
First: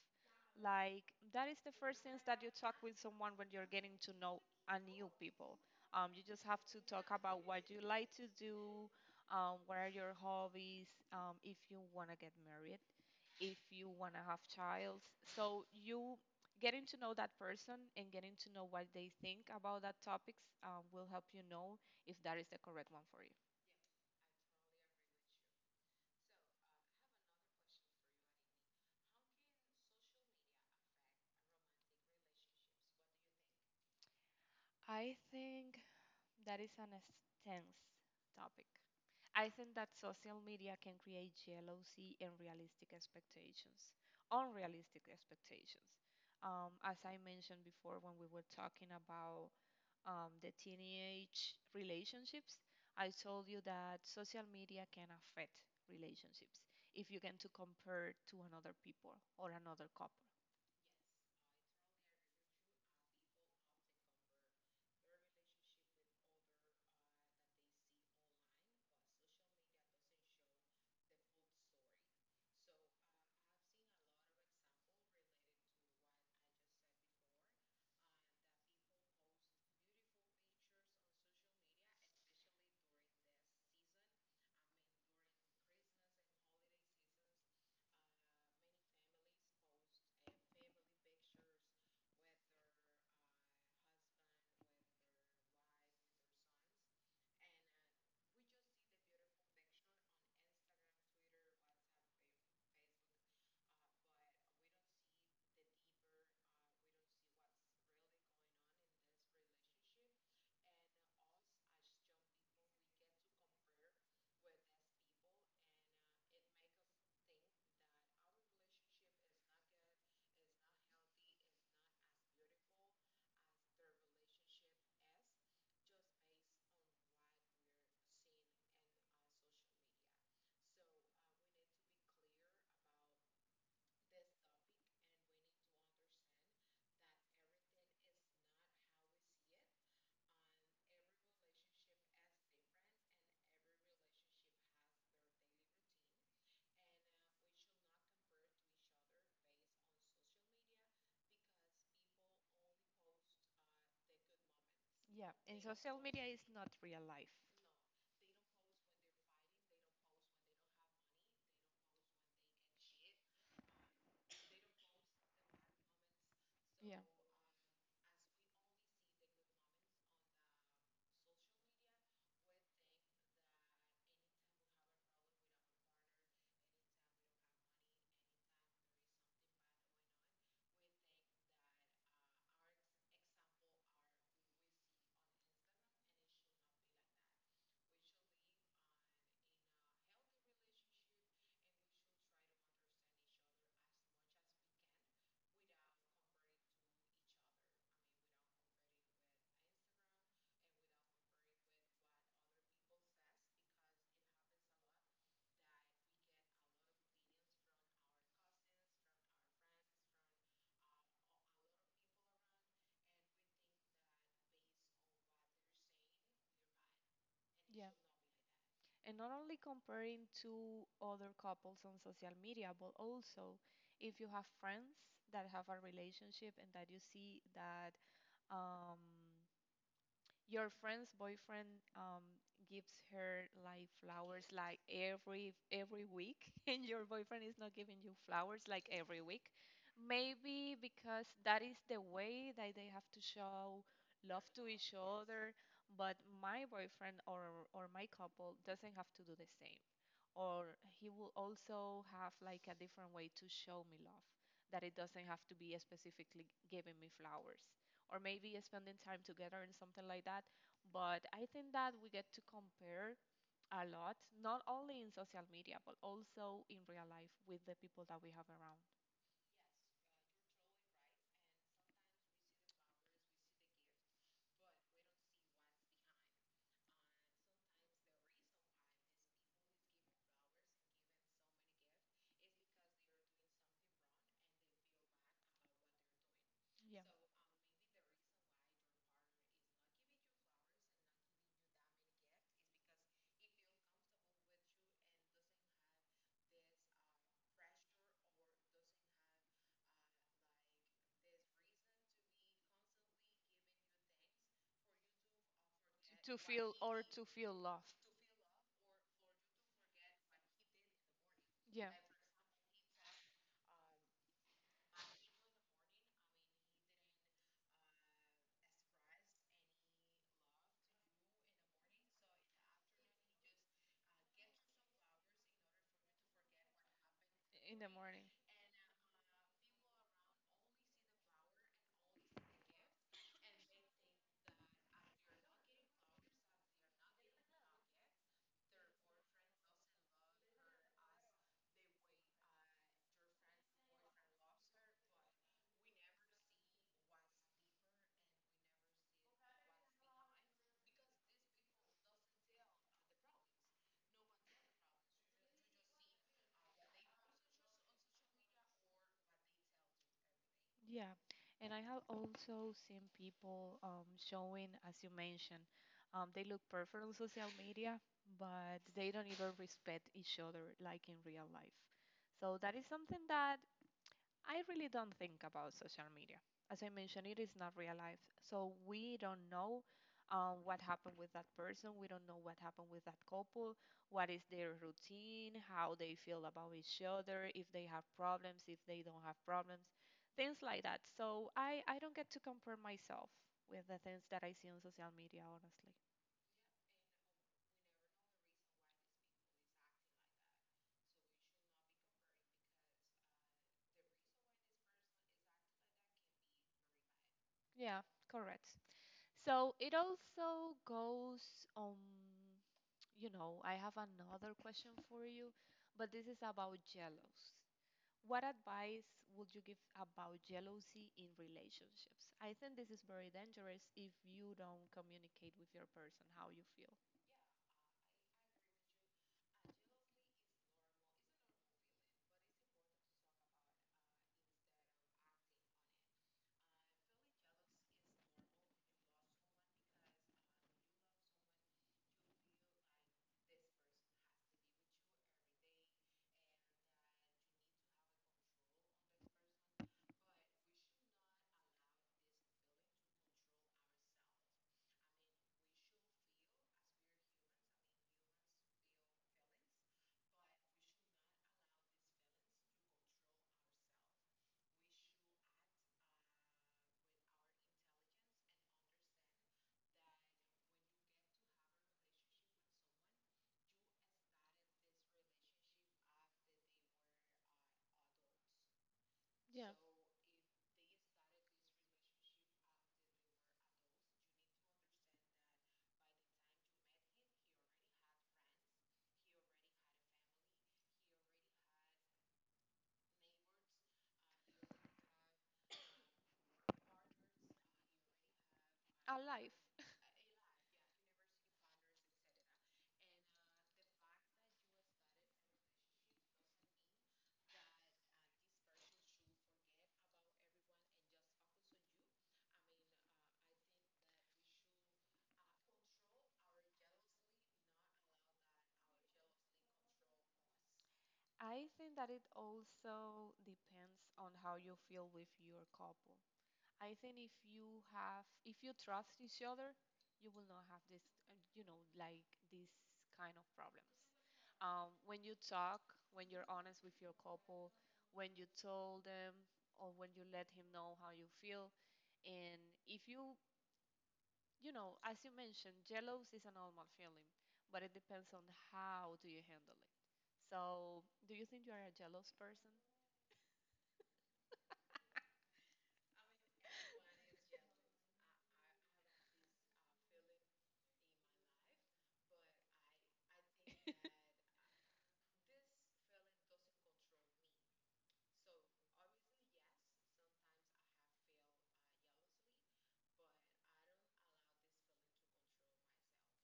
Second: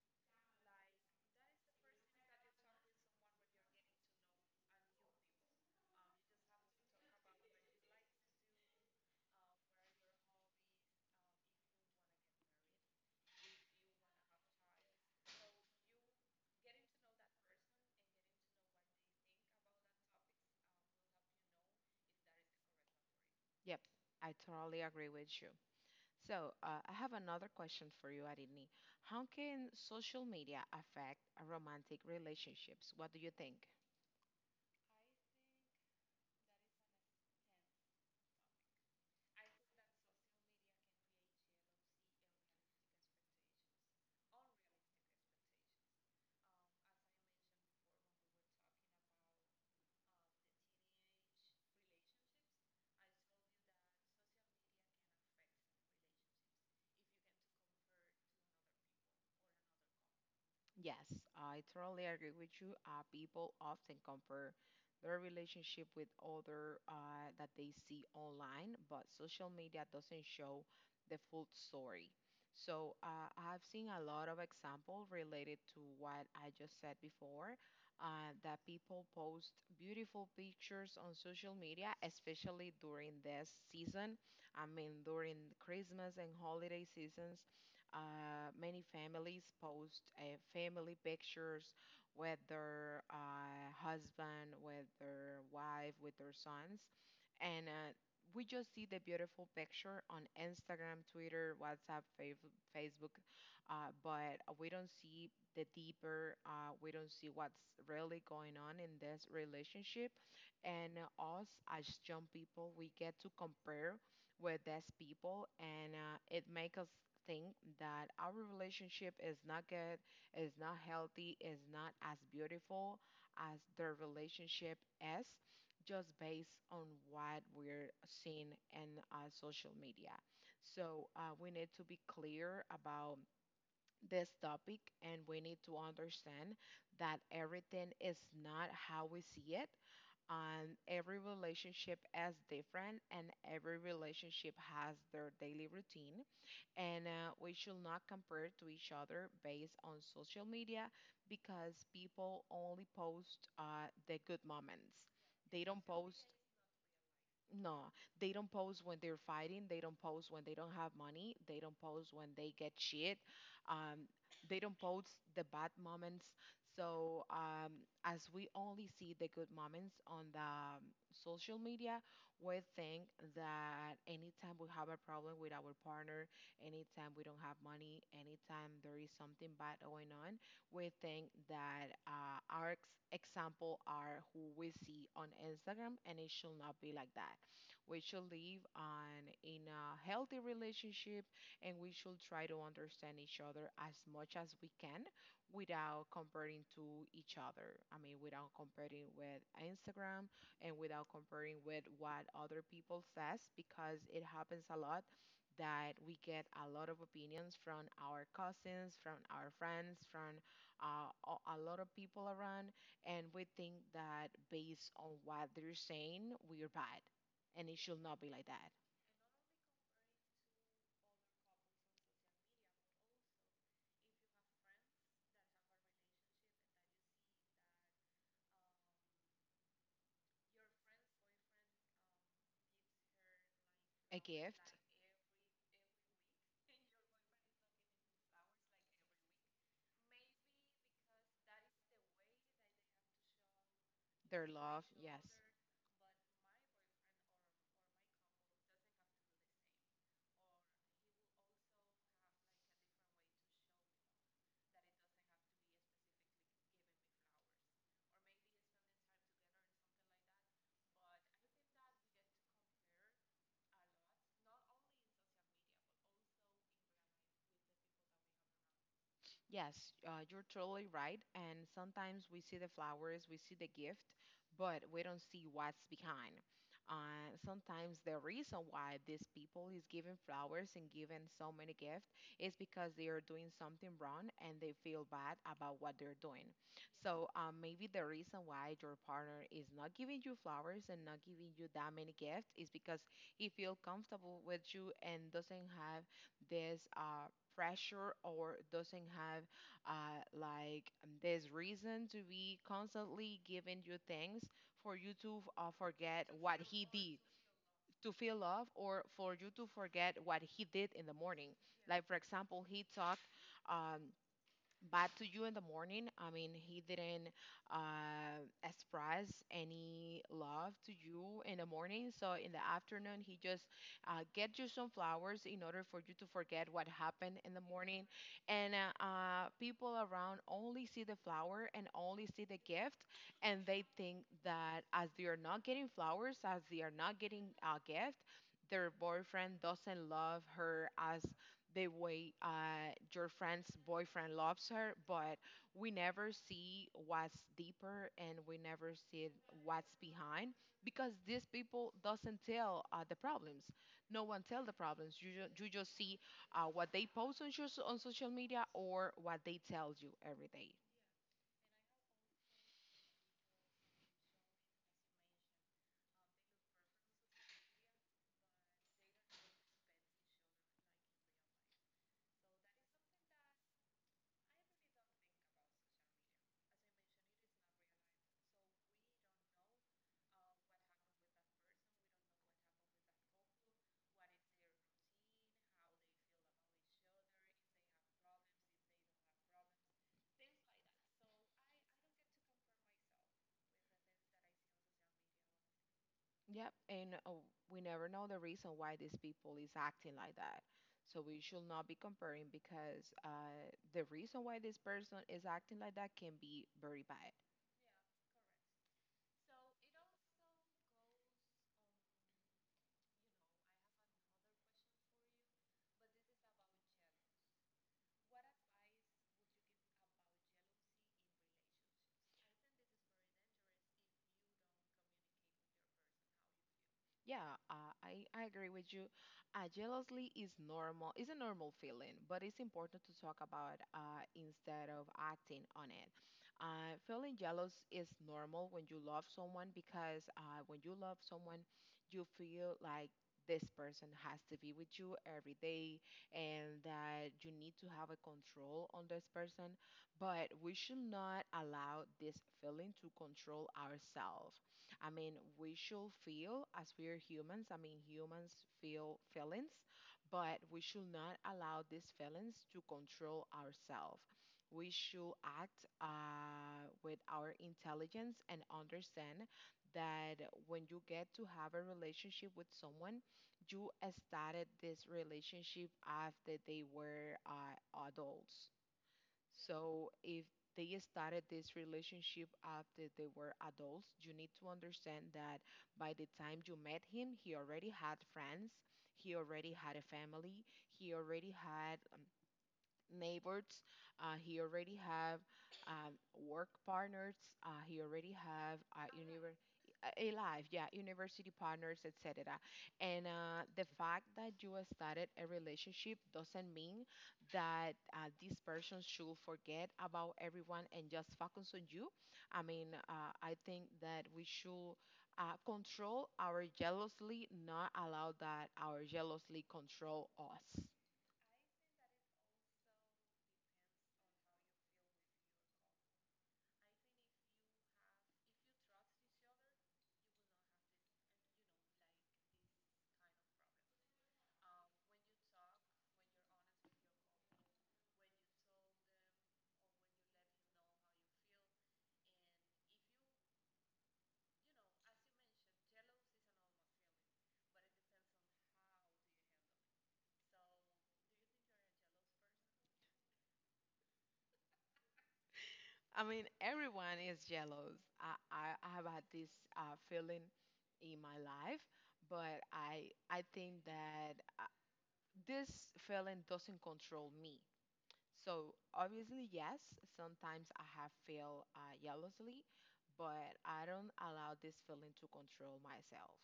Like that is the first things that you talk with someone when you're getting to know a new people. You just have to talk about what you like to do, what are your hobbies, if you want to get married, if you want to have child. So you getting to know that person and getting to know what they think about that topics will help you know if that is the correct one for you.
Yep, I totally agree with you. So, I have another question for you, Arini. How can social media affect romantic relationships? What do you think?
I think that is an extensive topic. I think that social media can create jealousy and realistic expectations, unrealistic expectations. As I mentioned before, when we were talking about the teenage relationships, I told you that social media can affect relationships if you can to compare to another people or another couple.
Yes, I totally agree with you. People often compare their relationship with other that they see online, but social media doesn't show the full story. So I've seen a lot of examples related to what I just said before, that people post beautiful pictures on social media, especially during this season. I mean, during Christmas and holiday seasons many families post family pictures with their husband, with their wife, with their sons, and we just see the beautiful picture on Instagram, Twitter, WhatsApp, Facebook, but we don't see the deeper. We don't see what's really going on in this relationship, and us as young people, we get to compare with these people, and it makes us think that our relationship is not good, is not healthy, is not as beautiful as their relationship is, just based on what we're seeing in social media. So we need to be clear about this topic and we need to understand that everything is not how we see it and every relationship is different and every relationship has their daily routine and we should not compare to each other based on social media because people only post the good moments.
Yeah, and
They don't
social
post,
media is not real life.
no, they don't pose when they're fighting. They don't pose when they don't have money. They don't pose when they get shit. Um, they don't pose the bad moments.
Yeah.
So as we only see the good moments on the social media, we think that anytime we have a problem with our partner, anytime we don't have money, anytime there is something bad going on, we think that our example are who we see on Instagram, and it should not be like that. We should live on in a healthy relationship and we should try to understand each other as much as we can without comparing to each other. I mean, without comparing with Instagram and without comparing with what other people says because it happens a lot that we get a lot of opinions from our cousins, from our friends, from a lot of people around, and we think that based on what they're saying, we're bad and it
Yeah.
should not be like that.
And not only comparing to other couples on social media, but also if you have friends that have a relationship and that you see that um, your friend's boyfriend gives her like
A
flowers
gift,
like every week, (laughs) and your boyfriend is not giving you flowers like every week. Maybe because that is the way that they have to show
their
love to
love,
each
yes.
other, but my boyfriend or my couple doesn't have to do the same or he will also have like a different way to show me love that it doesn't have to be specifically giving me flowers or maybe spending time together and something like that, but I think that we get to compare a lot, not only in social media but also in real life with the people that we have around.
Yes, you're totally right. And sometimes we see the flowers, we see the gift, but we don't see what's behind. Sometimes the reason why these people is giving flowers and giving so many gifts is because they are doing something wrong and they feel bad about what they're doing.
Yeah.
So maybe the reason why your partner is not giving you flowers and not giving you that many gifts is because he feel comfortable with you and doesn't have this pressure or doesn't have this reason to be constantly giving you things for you to forget
To
what
feel
he
or
did
to feel love.
to feel love or for you to forget what he did in the morning,
Yeah,
like for example he talked um, bad to you in the morning. I mean, he didn't express any love to you in the morning. So in the afternoon, he just get you some flowers in order for you to forget what happened in the
in the
morning.
morning.
And people around only see the flower and only see the gift, and they think that as they are not getting flowers, as they are not getting a gift, their boyfriend doesn't love her as the way your friend's boyfriend loves her, but we never see what's deeper and we never see what's behind because these people doesn't tell the problems. No one tell the problems. You just see what they post on, on social media or what they tell you every day.
Yeah, and I have also seen people showing, as you mentioned, they look perfect on social media, but they don't even respect each other like in real life. So that is something that I really don't think about social media. As I mentioned, it is not real life. So we don't know what happened with that person. We don't know what happened with that couple. What is their routine, how they feel about each other, if they have problems, if they don't have problems, things like that. So I don't get to compare myself with the things that I see on social media, honestly.
Yep, and we never know the reason why these people is acting like that. So we should not be comparing because the reason why this person is acting like that can be very bad.
Yeah, correct. So it also goes on. You know, I have another question for you, but this is about jealousy. What advice would you give about jealousy in relationships? I think this is very dangerous if you don't communicate with your person how you feel.
Yeah, I agree with you. Jealously is normal, is a normal feeling, but it's important to talk about instead of acting on it. Feeling jealous is normal when you love someone because when you love someone, you feel like this person has to be with you every day and that you need to have a control on this person. But we should not allow this feeling to control ourselves. I mean, we should feel as we are humans. I mean, humans feel feelings, but we should not allow these feelings to control ourselves. We should act with our intelligence and understand that when you get to have a relationship with someone, you started this relationship after they were adults. So if they started this relationship after they were adults, you need to understand that by the time you met him, he already had friends, he already had a family, he already had neighbors. He already have work partners. He already have
A life.
a life, yeah, university partners, etc. And the fact that you started a relationship doesn't mean that this person should forget about everyone and just focus on you. I mean, I think that we should control our jealousy, not allow that our jealousy control us.
I think that it also depends on how you feel with your couple. I think if you have, if you trust each other, you will not have this, you know, like these kind of problems. When you talk, when you're honest with your couple, when you told them or when you let him know how you feel, and if you, you know, as you mentioned, jealous is a normal feeling, but it depends on how do you handle it. So, do you think you are a jealous person?
I mean, everyone is jealous. I have had this feeling in my life, but I think that this feeling doesn't control me. So obviously, yes, sometimes I have feel jealously, but I don't allow this feeling to control myself.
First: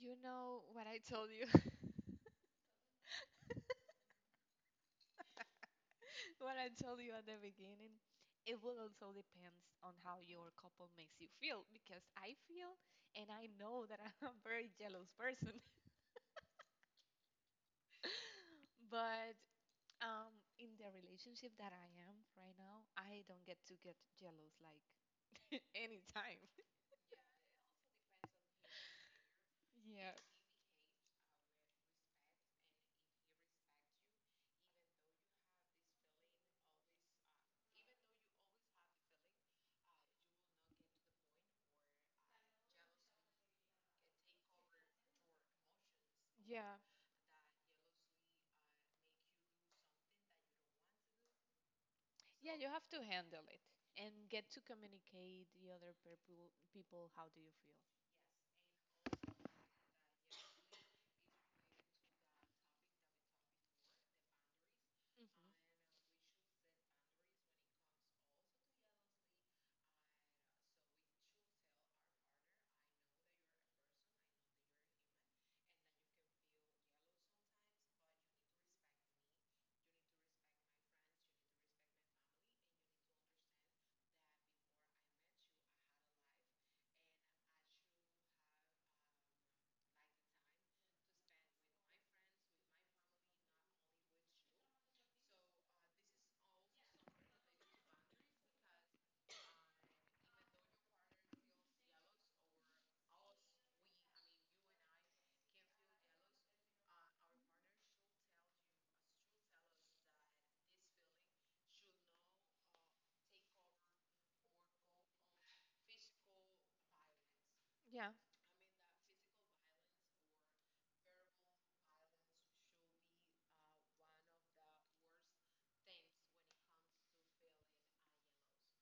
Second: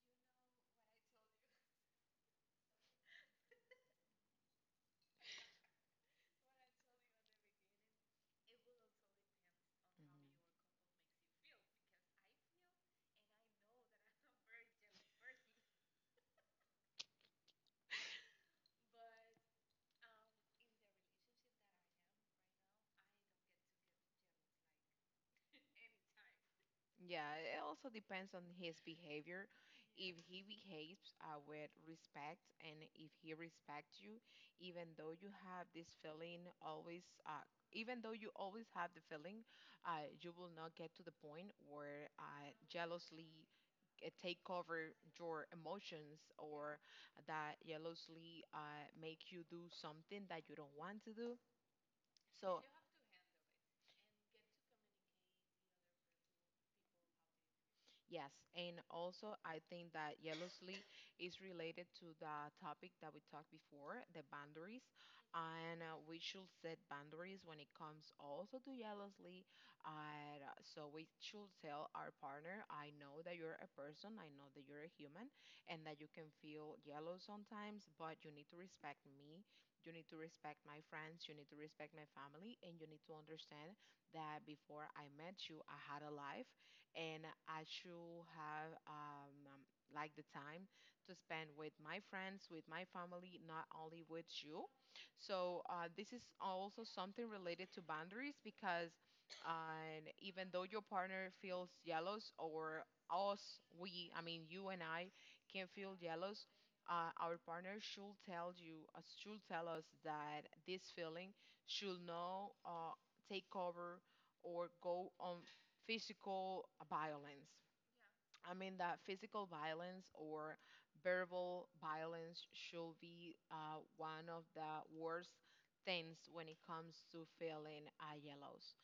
You know what I told you, what I told you at the beginning, it will also depends on how
Mhm.
your couple makes you feel because I feel and I know that I'm a very jealous person. (laughs) But in the relationship that I am right now, I don't get to get jealous like (laughs) anytime. (laughs)
Yeah, it also depends on his behavior. If he behaves with respect and if he respects you, even though you have this feeling always, uh, even though you always have the feeling, you will not get to the point where jealously take over your emotions
Yeah.
or that jealously make you do something that you don't want to do. So
You have to handle it and get to communicate the other people how do you feel.
yes, and also I think that jealously is related to the topic that we talked before, the boundaries, and we should set boundaries when it comes also to jealously. And so we should tell our partner, I know that you're a person, I know that you're a human, and that you can feel jealous sometimes, but you need to respect me. You need to respect my friends, you need to respect my family, and you need to understand that before I met you, I had a life and I should have like the time to spend with my friends, with my family, not only with you. So this is also something related to boundaries because even though your partner feels jealous or us, I mean you and I, can feel jealous. Our partner should tell you, should tell us that this feeling should not take over or go on physical violence.
Yeah.
I mean that physical violence or verbal violence should be one of the worst things when it comes to feeling yellows.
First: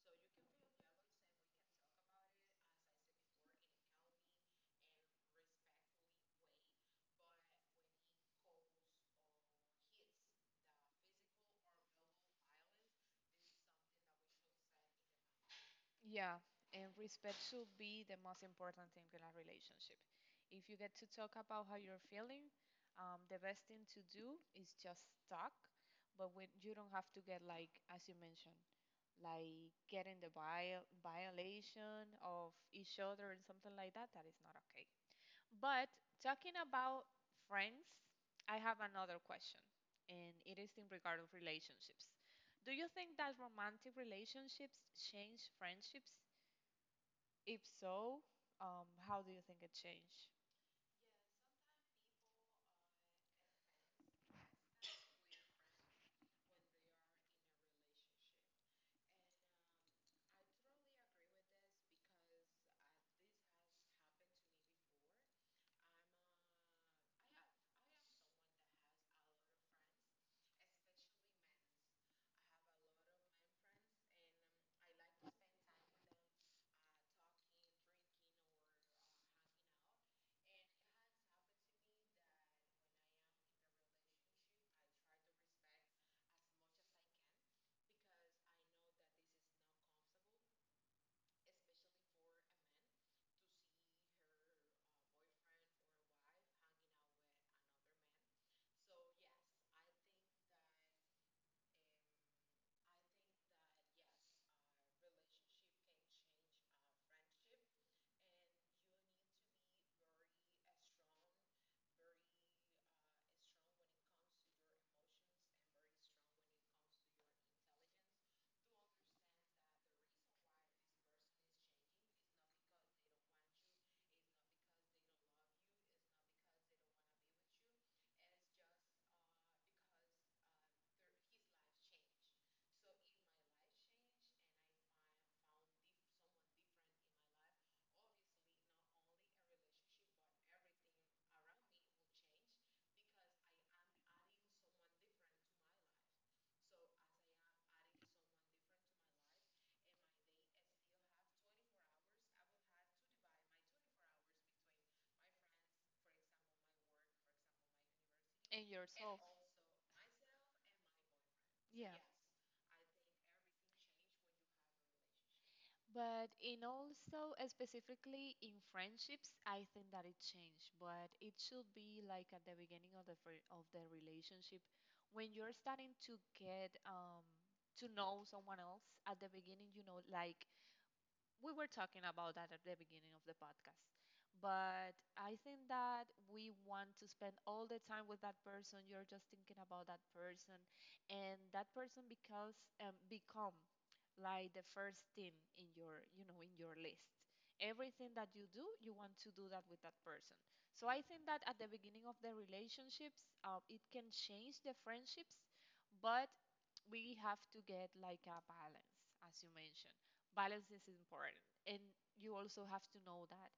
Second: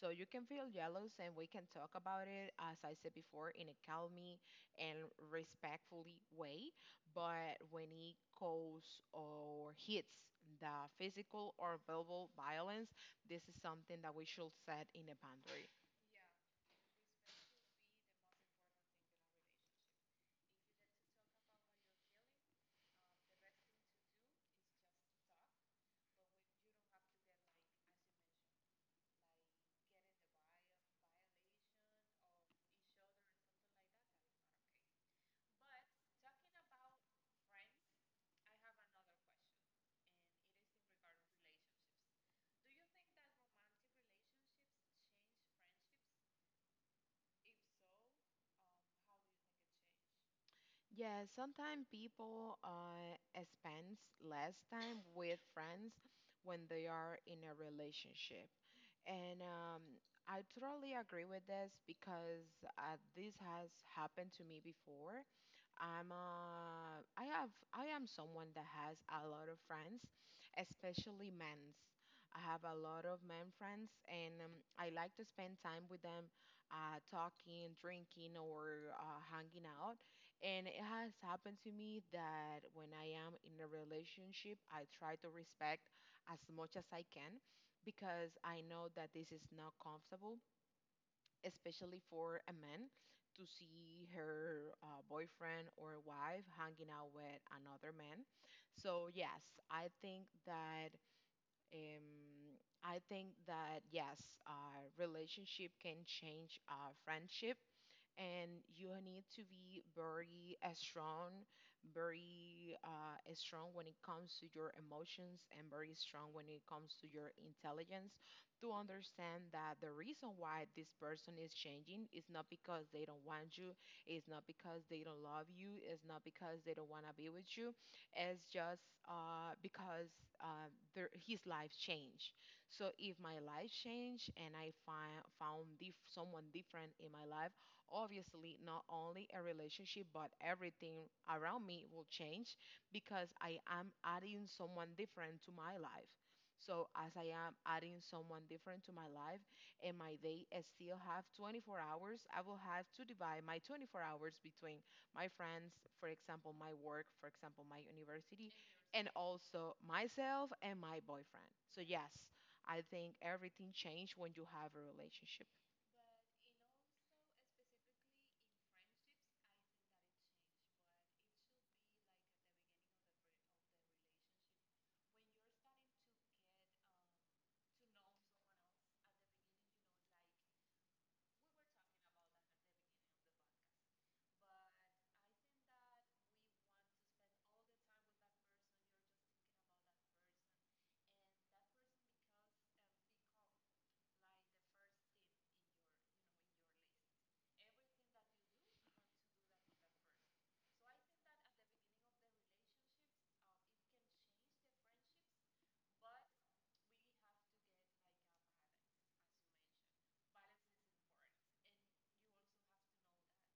So you can feel yellows, and we can talk about it, as I said before, in a calmly and respectfully way. But when it goes or hits the physical or verbal violence, this is something that we should set in a boundary.
Yeah, and respect should be the most important thing in a relationship. If you get to talk about how you're feeling, the best thing to do is just talk, but when you don't have to get like, as you mentioned, like getting the violation of each other and something like that, that is not okay. But talking about friends, I have another question, and it is in regard of relationships. Do you think that romantic relationships change friendships? If so, how do you think it change
Yeah, sometimes people spend less time with friends when they are in a relationship. And I totally agree with this because this has happened to me before. I'm I have I am someone that has a lot of friends, especially men's. I have a lot of men friends, and I like to spend time with them, talking, drinking, or hanging out. And it has happened to me that when I am in a relationship, I try to respect as much as I can because I know that this is not comfortable, especially for a man to see her boyfriend or wife hanging out with another man. So yes, I think that yes, relationship can change friendship and you need to be very strong, very strong when it comes to your emotions, and very strong when it comes to your intelligence to understand that the reason why this person is changing is not because they don't want you, it's not because they don't love you, it's not because they don't want to be with you, it's just because his life changed. So if my life changed and I find found dif- someone different in my life, obviously not only a relationship but everything around me will change because I am adding someone different to my life. So as I am adding someone different to my life and my day I still have 24 hours, I will have to divide my 24 hours between my friends, for example, my work, for example, my university,
in yours?
and also myself and my boyfriend. So yes, I think everything changed when you have a relationship.
But in also specifically in friendships, I think that it changed, but it should be like at the beginning of the of the relationship when you're starting to get to know someone else at the beginning, you know, like we were talking about that at the beginning of the podcast, but I think that we want to spend all the time with that person, you're just thinking about that person, and that person becomes become like the first thing in your, you know, in your list, everything that you do you want to do that with that person. So I think that at the beginning of the relationships it can change the friendships, but we have to get like a balance. As you mentioned, balance is important. And you also have to know that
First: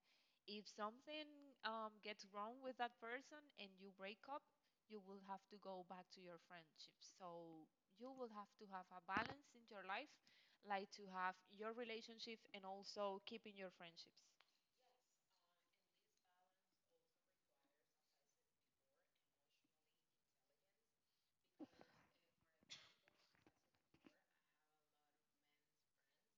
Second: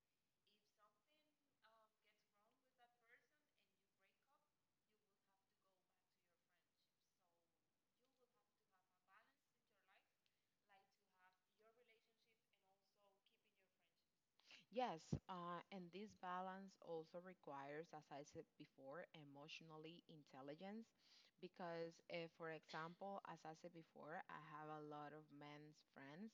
if something gets wrong with that person and you break up, you will have to go back to your friendship. So you will have to have a balance in your life, like to have your relationship and also keeping your friendships.
Yes, and this balance also requires, as I said before, emotionally intelligence. Because, if, for example, as I said before, I have a lot of men's friends.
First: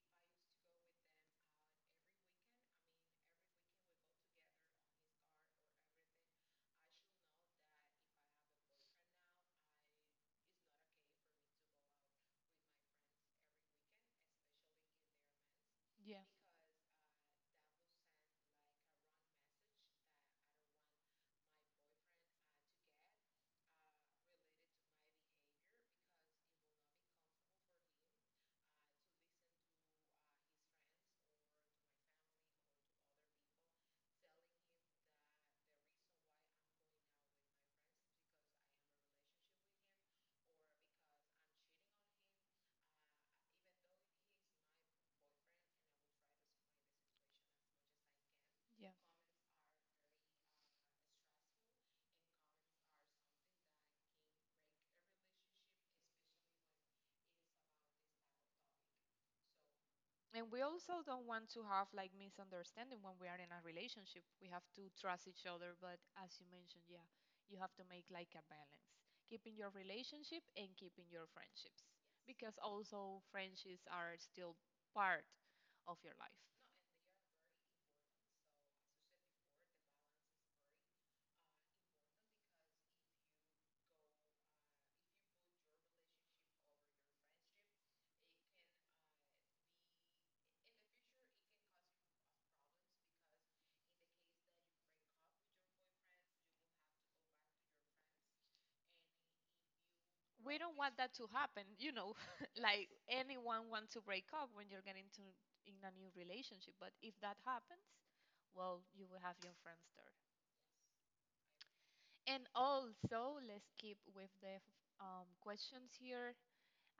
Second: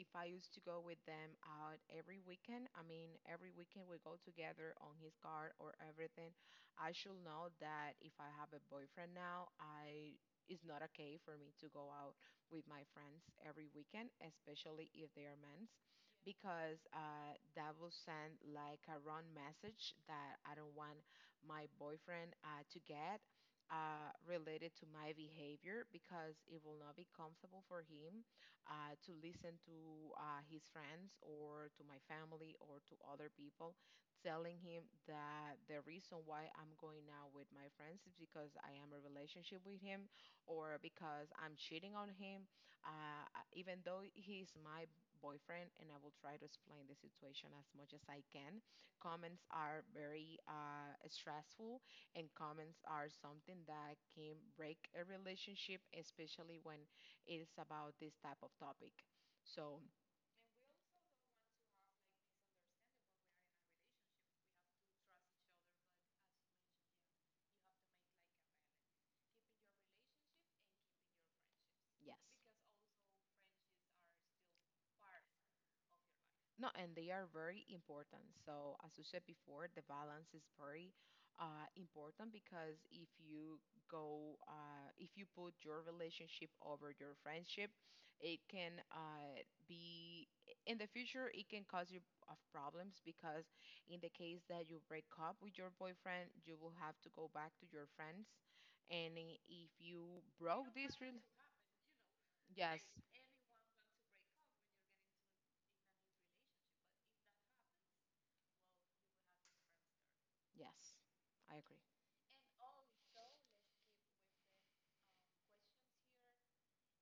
If I used to go with them out every weekend, I mean, every weekend we go together on his car or everything, I should know that if I have a boyfriend now, I. It's not okay for me to go out with my friends every weekend, especially if they are men
Yeah.
because that will send like a wrong message that I don't want my boyfriend to get related to my behavior because it will not be comfortable for him to listen to his friends or to my family or to other people telling him that the reason why I'm going out with my friends is because I am a relationship with him or because I'm cheating on him. Even though he's my boyfriend and I will try to explain the situation as much as I can. Comments are very stressful, and comments are something that can break a relationship, especially when it's about this type of topic. So,
And we also don't want to have like misunderstanding when we are in a relationship, we have to trust each other, but as you mentioned, yeah, you have to make like a balance, keeping your relationship and keeping your friendships,
yes.
because also friendships are still part of your life.
No, and they are very important. So, as you said before, the balance is very important because if you if you put your relationship over your friendship, it can be in the future. It can cause you of problems because in the case that you break up with your boyfriend, you will have to go back to your friends, and if you broke this, rel
To happen, you know.
yes,
(laughs) Anyone wants to break up when you're getting to in a new relationship, but if that happens, well, you will have your friends there.
yes, I agree.
And also, let's keep with the questions here.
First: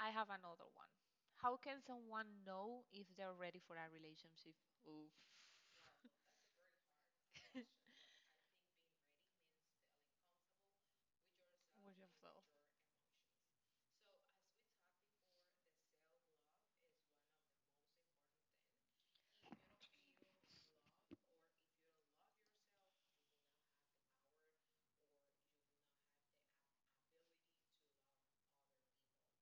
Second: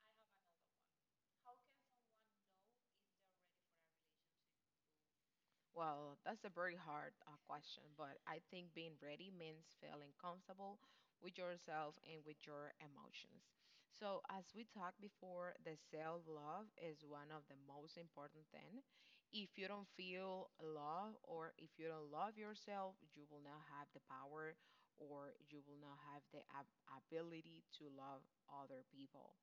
I have another one. How can someone know if they're ready for a relationship? Oof.
Well, that's a very hard question, but I think being ready means feeling comfortable with yourself and with your emotions. So, as we talked before, the self-love is one of the most important thing. If you don't feel love or if you don't love yourself, you will not have the power or you will not have the ability to love other people.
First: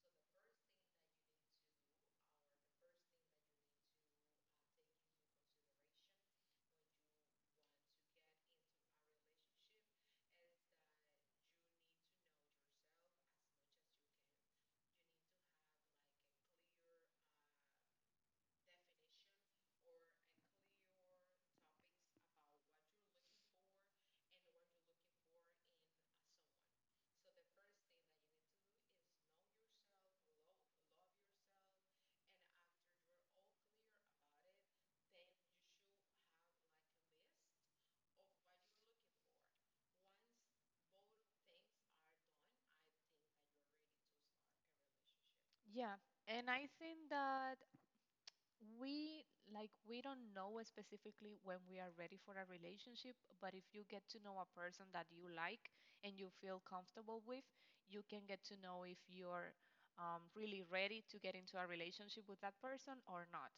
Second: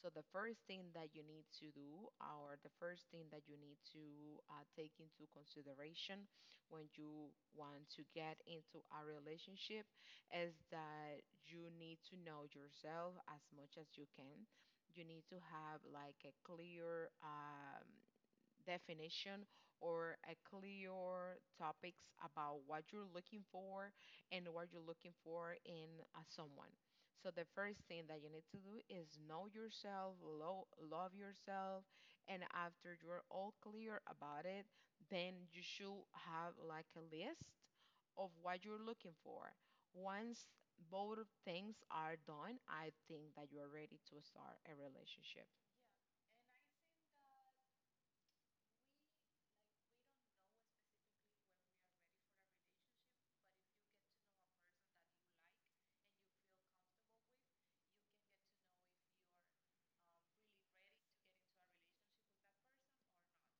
So the first thing that you need to do, or the first thing that you need to take into consideration when you want to get into a relationship, is that you need to know yourself as much as you can. You need to have like a clear definition or a clear topics about what you're looking for and what you're looking for in someone. So the first thing that you need to do is know yourself, love yourself, and after you're all clear about it, then you should have like a list of what you're looking for. Once both of things are done, I think that you are ready to start a relationship.
Yeah, and I think that we, like we don't know specifically when we are ready for a relationship, but if you get to know a person that you like and you feel comfortable with, you can get to know if you're really ready to get into a relationship with that person or not.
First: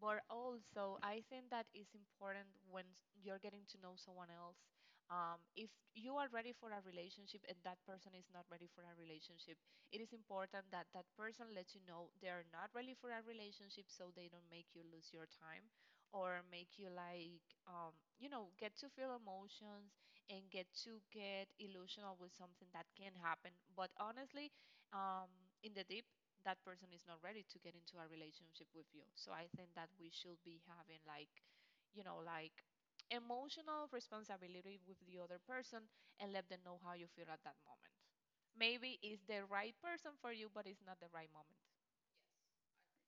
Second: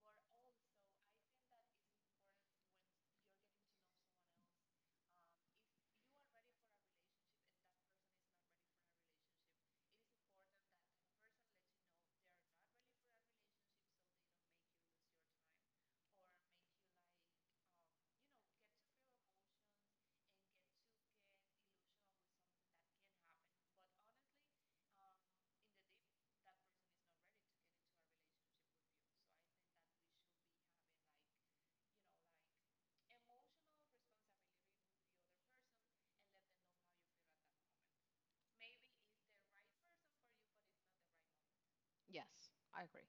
But also I think that is important when you're getting to know someone else, if you are ready for a relationship and that person is not ready for a relationship, it is important that that person lets you know they're not ready for a relationship so they don't make you lose your time or make you like um, you know, get to feel emotions and get to get illusional with something that can happen, but honestly, um, in the deep, that person is not ready to get into a relationship with you. So I think that we should be having like, you know, like emotional responsibility with the other person and let them know how you feel at that moment. Maybe it's the right person for you, but it's not the right moment.
Yes, I agree.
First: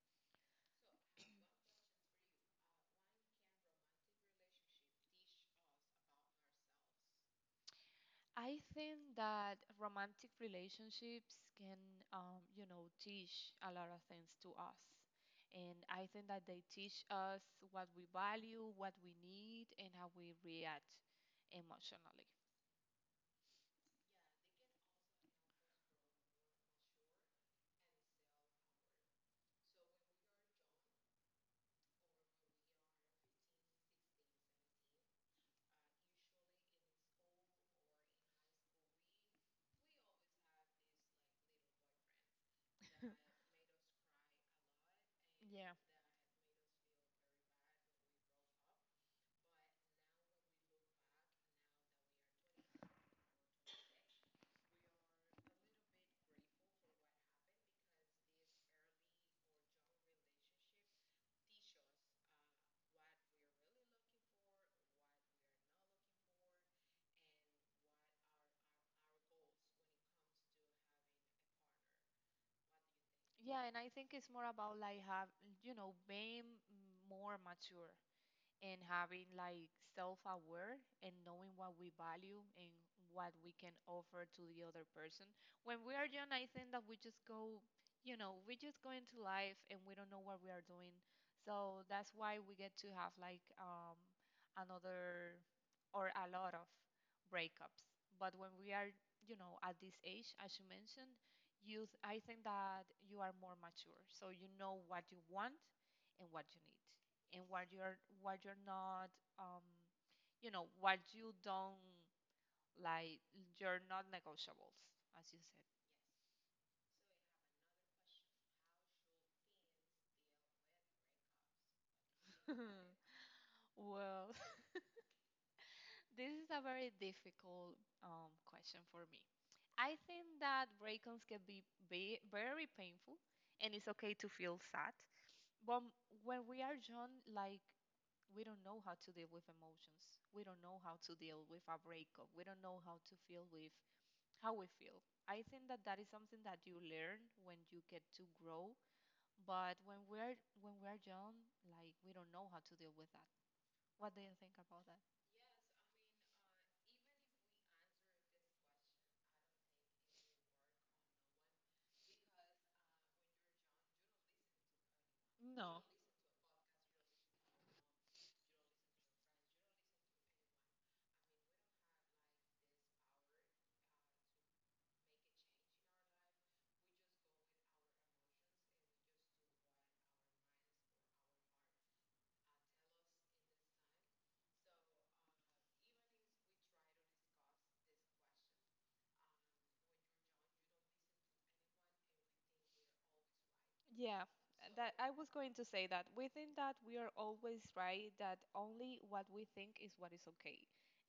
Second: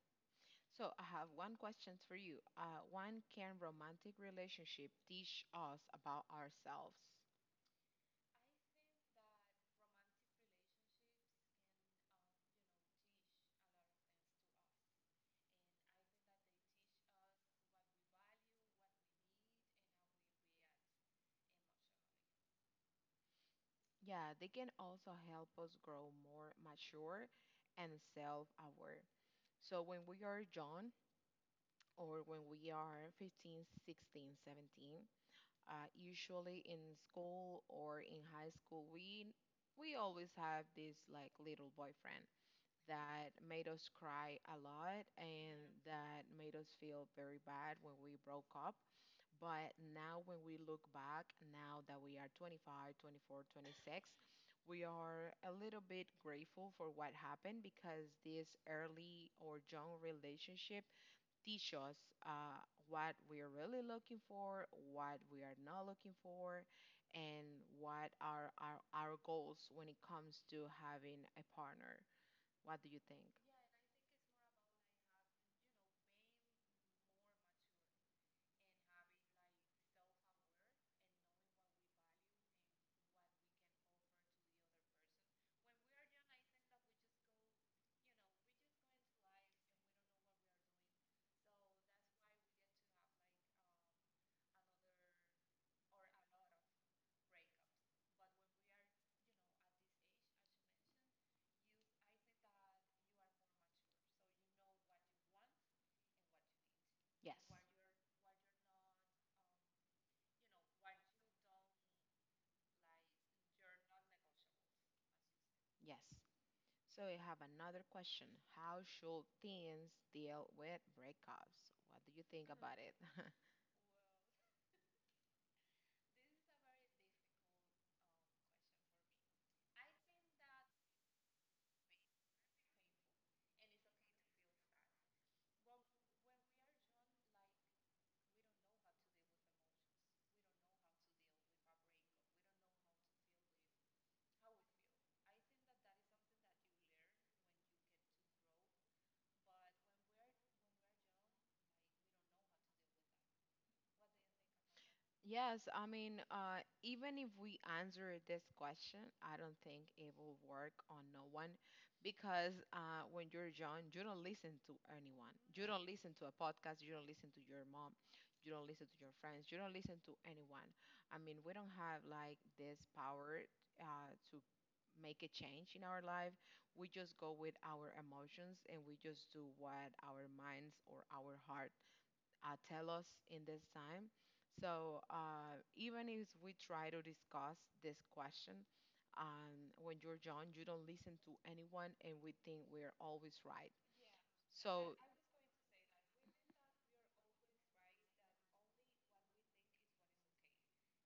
So I have one question for you. When can romantic relationship teach us about ourselves?
I think that romantic relationships can, you know, teach a lot of things to us. And I think that they teach us what we value, what we need, and how we react emotionally.
Yeah, they can also help us grow more mature and self-aware. So when we are young or when we are 15, 16, 17, usually in school or in high school, we always have this like little boyfriend
(laughs)
that made us cry a lot and
Yeah.
that made us feel very bad when we broke up. But now, when we look back, now that we are 25, 24, 26, we are a little bit grateful for what happened because this early or young relationship teach us what we are really looking for, what we are not looking for, and what are our goals when it comes to having a partner. What do you think?
Yeah, and I think it's more about like have, you know, being more mature and having like self-aware and knowing what we value and what we can offer to the other person. When we are young, I think that we just go, you know, we just go into life and we don't know what we are doing. So that's why we get to have like another or a lot of breakups. But when we are, at this age, as you mentioned, I think that you are more mature, so you know what you want and what you need
Yes.
and what you're not, um you know what you don't like, you're not negotiables, as you said.
Yes. So we have another question. How should teens deal with breakups? What do you think about it? (laughs)
Well, (laughs) this is a very difficult question for me. I think that break-ons can be very painful, and it's okay to feel sad, but m- when we are young, like we don't know how to deal with emotions, we don't know how to deal with a breakup, we don't know how to feel with how we feel. I think that that is something that you learn when you get to grow, but when we're young, like we don't know how to deal with that. What do you think about that?
Yes, I mean, even if we answer this question, I don't think it will work on no one because when you're young, you don't listen to anyone. You don't listen to a podcast. You don't listen to your mom. You don't listen to your friends. You don't listen to anyone. I mean, we don't have like this power to make a change in our life. We just go with our emotions and we just do what our minds or our heart tell us in this time. So even if we try to discuss this question, when you're young, you don't listen to anyone, and we think we're always right. Mhm.
Yeah,
So
I was going to say that. We think that we are always right, that only what we think is what is okay,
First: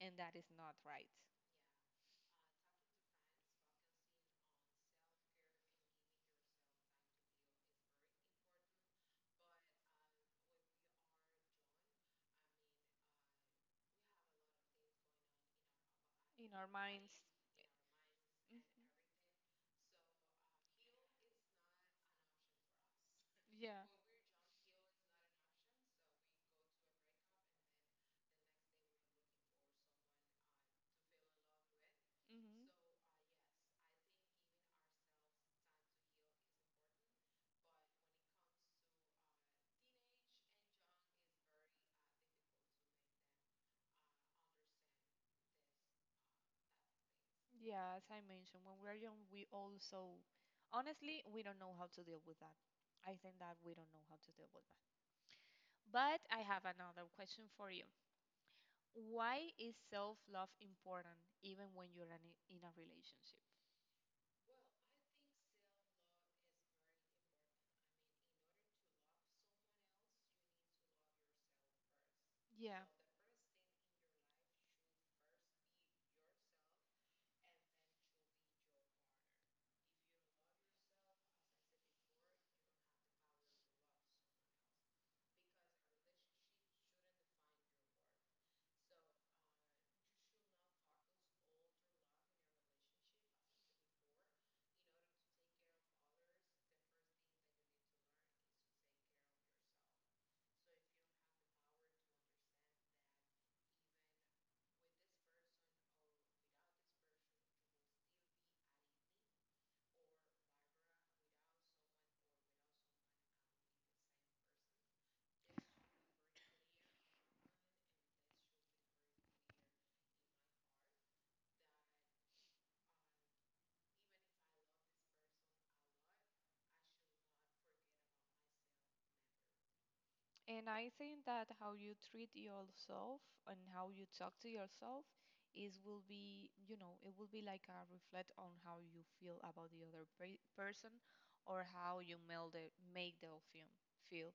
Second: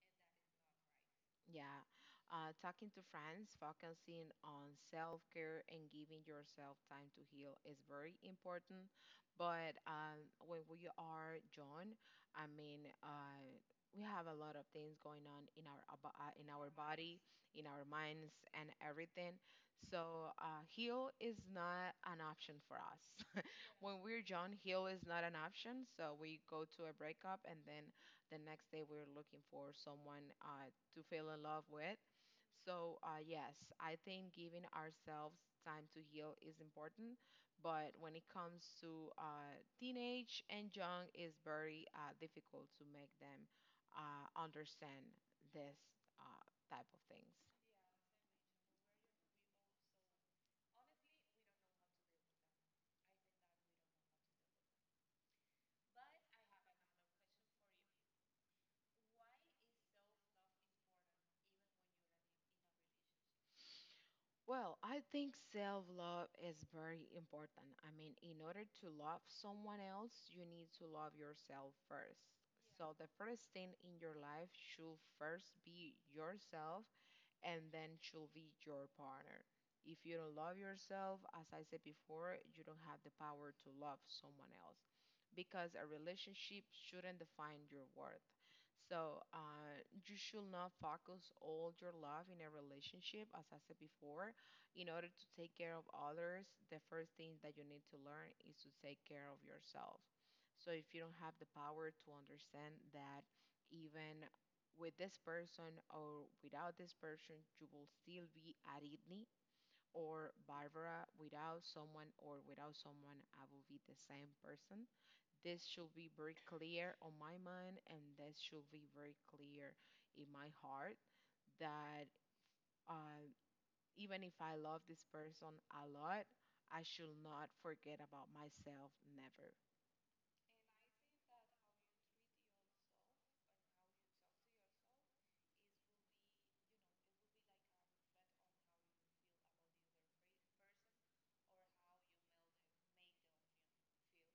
and that is not right.
yeah, talking to friends, focusing on self care and giving yourself time to heal is very important. But when we are John, I mean, we have a lot of things going on in in our body, in our minds, and everything. So heal is not an option for us. (laughs) When we're John, heal is not an option. So we go to a breakup and then the next day we were looking for someone to feel in love with. So, yes, I think giving ourselves time to heal is important, but when it comes to teenage and young, it's very difficult to make them understand this uh, type of things.
Yeah, as I mentioned, when we're young, we also, honestly, we don't know how to deal with that. I think that we don't know how to deal with that. But I have another question for you. Why is self love important even when you're in a relationship?
Well, I think self love is very important. I mean, in order to love someone else, you need to love yourself first. Yeah. So, the first thing in your life should first be yourself and then should be your partner. If you don't love yourself, as I said before, you don't have the power to love someone else because a relationship shouldn't define your worth. You should not focus all your love in a relationship, as I said before. In order to take care of others, the first thing that you need to learn is to take care of yourself. So if you don't have the power to understand that even with this person or without this person, you will still be Aridni or Barbara. Without someone or without someone, I will be the same person. This should be very clear on my mind, and this should be very clear in my heart that uh, even if I love this person a lot, I should not forget about myself, never.
And I think that how you treat yourself and how you talk to yourself is will be, you know, it will be like a reflect on how you feel about the person, or how you meld it, make the film feel.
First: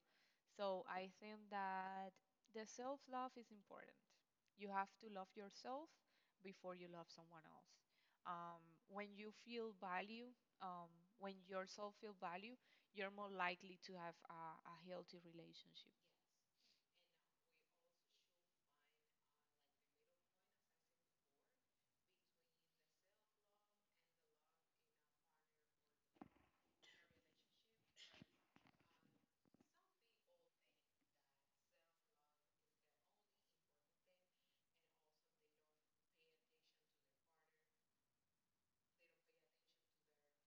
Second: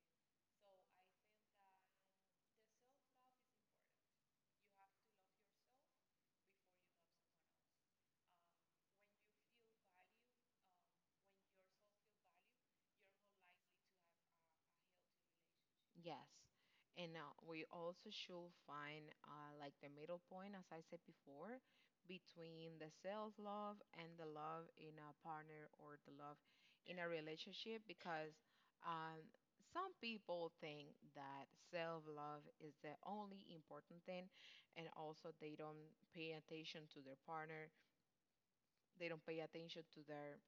So I think that the self-love is important. You have to love yourself before you love someone else. When you feel value, um, when yourself feel value, you're more likely to have a healthy relationship.
Yes. And now we also should find like the middle point, as I said before, between the self love and the love in a partner or the love in a relationship, because um, some people think that self love is the only important thing, and also they don't pay attention to their partner, they don't pay attention to their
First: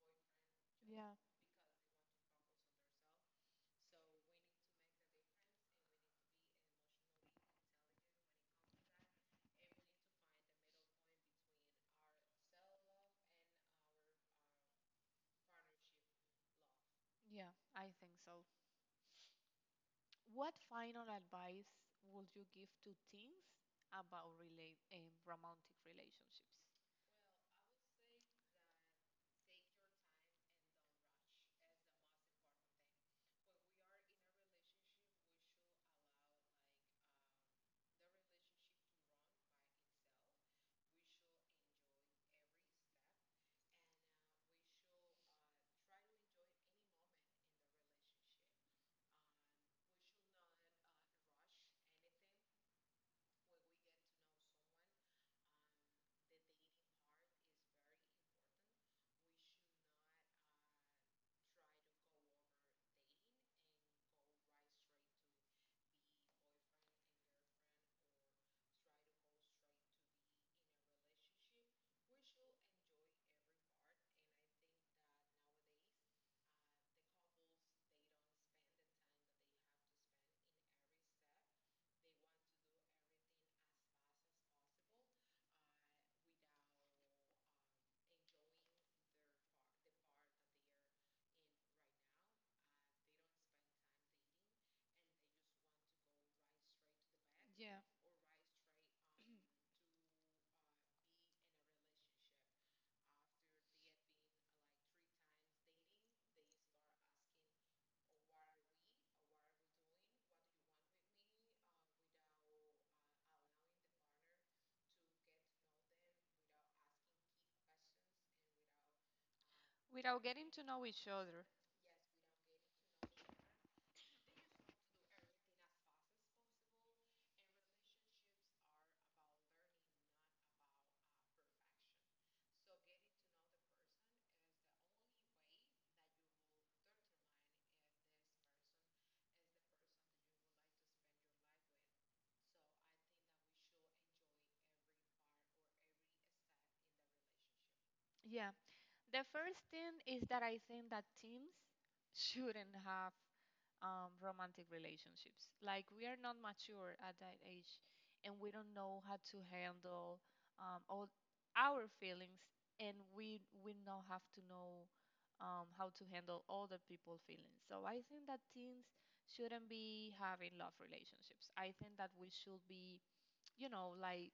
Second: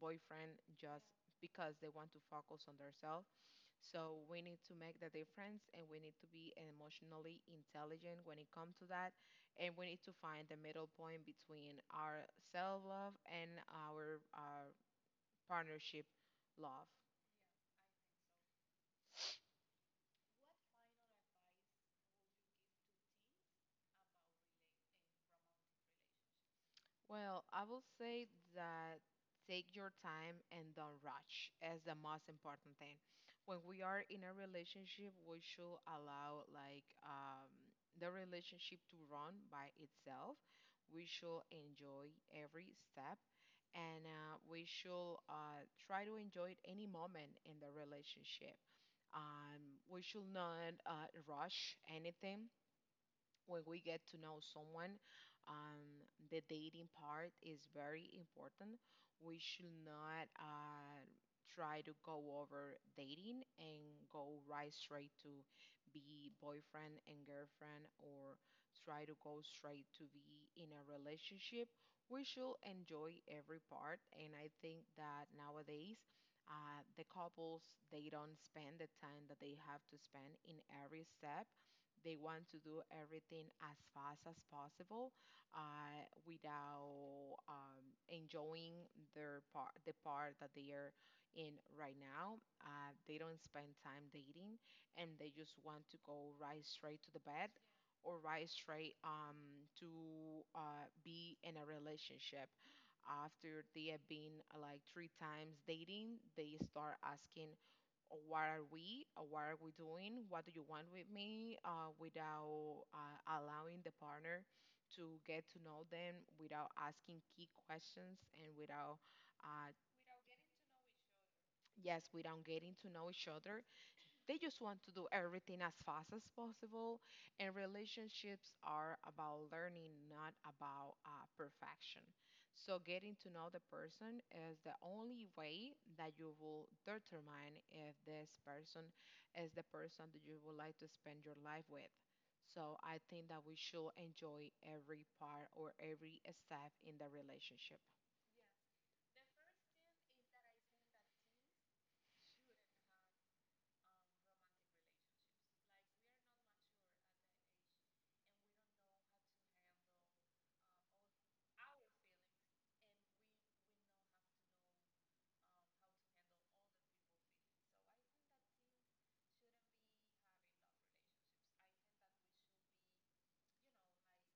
boyfriend just
Yeah,
because they want to focus on themselves. So we need to make the difference and we need to be emotionally intelligent when it comes to that. And we need to find the middle point between our self love and our partnership love.
yeah, I think so. What final advice would you give to teens about relate romantic relationships?
Well, I will say that take your time and don't rush as the most important thing. When we are in a relationship, we should allow like the relationship to run by itself. We should enjoy every step and we should try to enjoy any moment in the relationship. We should not rush anything when we get to know someone. The dating part is very important. We should not try to go over dating and go right straight to be boyfriend and girlfriend, or try to go straight to be in a relationship. We should enjoy every part, and I think that nowadays, the couples, they don't spend the time that they have to spend in every step. They want to do everything as fast as possible, without enjoying their part, the part that they are in right now. They don't spend time dating, and they just want to go right straight to the bed or right straight to be in a relationship. After they have been like three times dating, they start asking, or what are we, or what are we doing, what do you want with me, without allowing the partner to get to know them, without asking key questions and without uh,
Without getting to know each other.
yes, without getting to know each other. They just want to do everything as fast as possible, and relationships are about learning, not about perfection. So, getting to know the person is the only way that you will determine if this person is the person that you would like to spend your life with. So, I think that we should enjoy every part or every step in the relationship.
Yeah, the first thing is that I think that teens shouldn't have romantic relationships. Like, we are not mature at that age, and we don't know how to handle all our feelings, and we now have to know how to handle other people's feelings. So I think that teens shouldn't be having love relationships. I think that we should be, you know, like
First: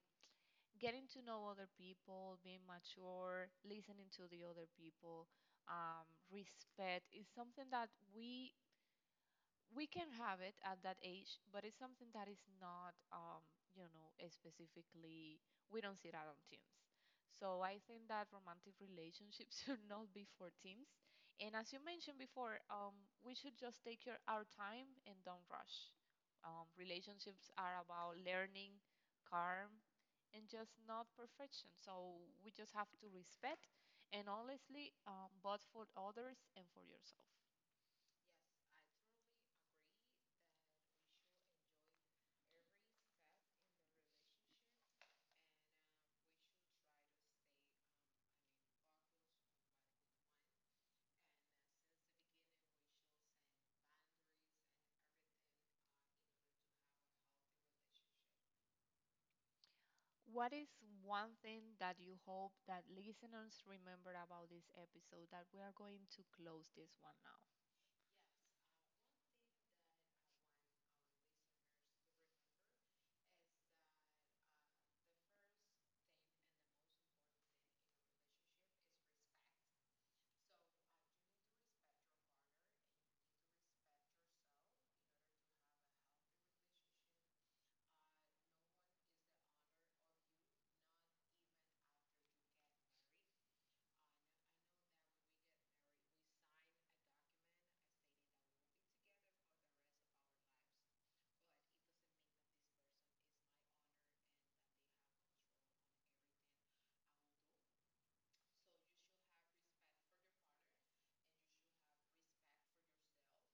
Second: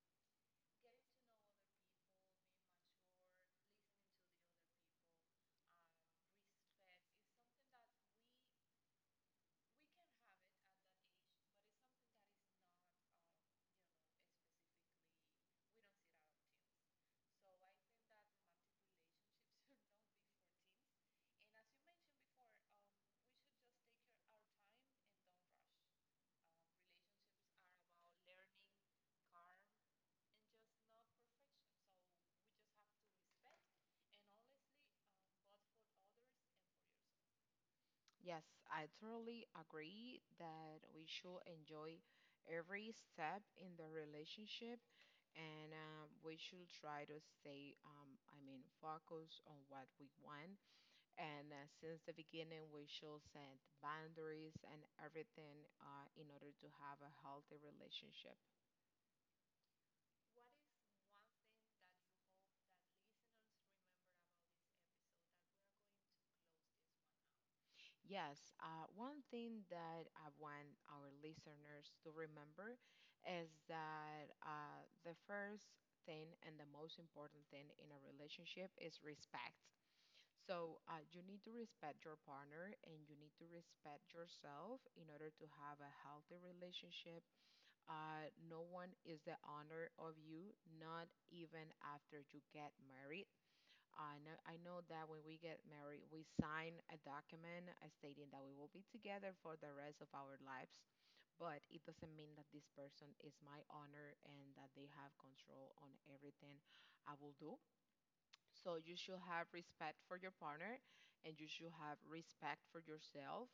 getting to know other people, being mature, listening to the other people. Respect is something that we we can have it at that age, but it's something that is not, you know, specifically, we don't see that on teens. So I think that romantic relationships (laughs) should not be for teens. And as you mentioned before, we should just our time and don't rush. Relationships are about learning, calm, and just not perfection. So we just have to respect, and honestly, both for others and for yourself.
Yes, I totally agree that we should enjoy every step in the relationship, and we should try to stay, I mean, focused on what we want. And since the beginning, we should set boundaries and everything in order to have a healthy relationship.
What is one thing that you hope that listeners remember about this episode that we are going to close this one now?
Yes, one thing that I want our listeners to remember is that the first thing and the most important thing in a relationship is respect. So you need to respect your partner and you need to respect yourself in order to have a healthy relationship. No one is the owner of you, not even after you get married. I know that when we get married, we sign a document stating that we will be together for the rest of our lives, but it doesn't mean that this person is my owner and that they have control on everything I will do. So you should have respect for your partner and you should have respect for yourself.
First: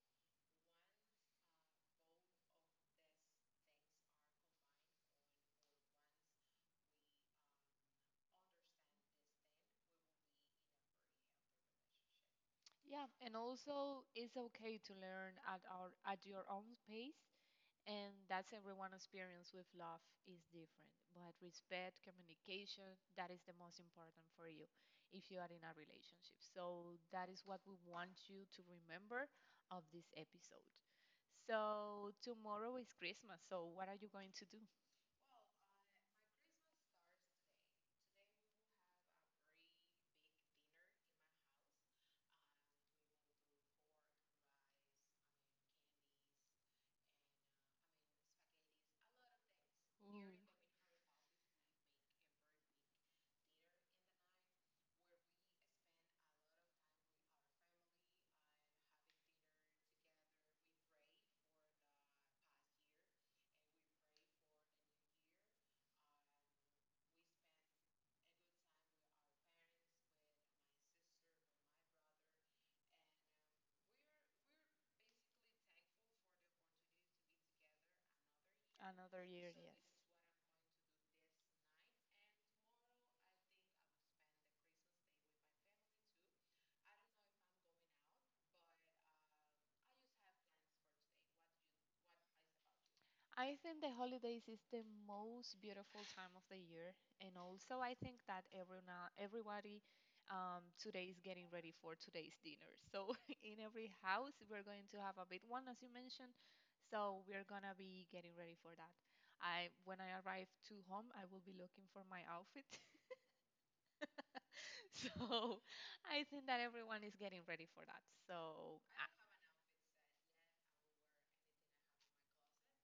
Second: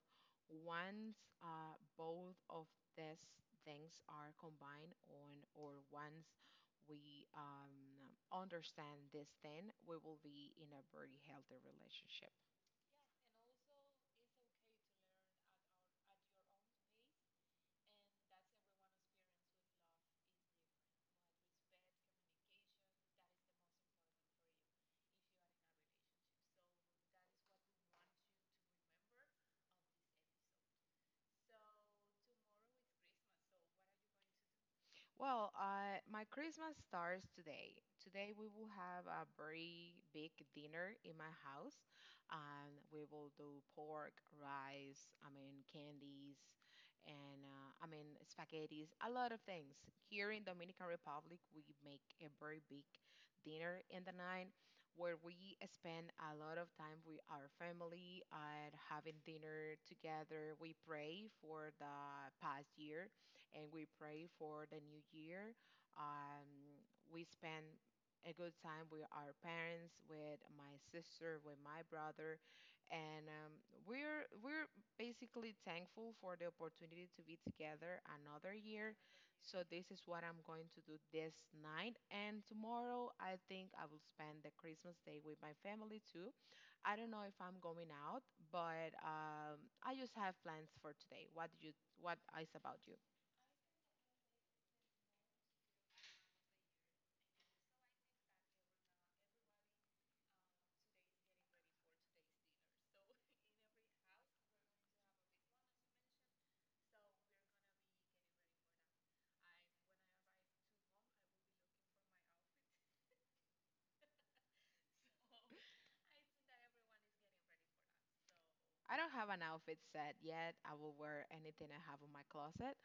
Once both of these things are combined, on or once we, understand this, then we will be in a very healthy relationship.
Yeah, and also it's okay to learn at our at your own pace, and that's everyone's experience with love is different. But respect, communication, that is the most important for you if you are in a relationship. So that is what we want you to remember of this episode. So tomorrow is Christmas, so what are you going to do?
Well, my Christmas starts today. Today we will have a very big dinner in my house, and we will do pork, rice, I mean candies, and I mean spaghettis, a lot of things. Here in Dominican Republic, we make a very big dinner in the night, where we spend a lot of time with our family and having dinner together. We pray for the past year and we pray for the new year. Um, we spend a good time with our parents, with my sister, with my brother, and we're basically thankful for the opportunity to be together another year.
Another
So
year.
this is what I'm going to do this night, and tomorrow I think I will spend the Christmas day with my family too. I don't know if I'm going out, but I just have plans for today. What do you? What is about you?
I think the holidays is the most beautiful time of the year, and also I think that everybody, today, is getting ready for today's dinner. So (laughs) in every house we're going to have a big one, as you mentioned. So we're gonna be getting ready for that. I When I arrive to home, I will be looking for my outfit. (laughs) So I think that everyone is getting ready for that. So
I don't have an outfit set yet. I will wear anything I have in my closet.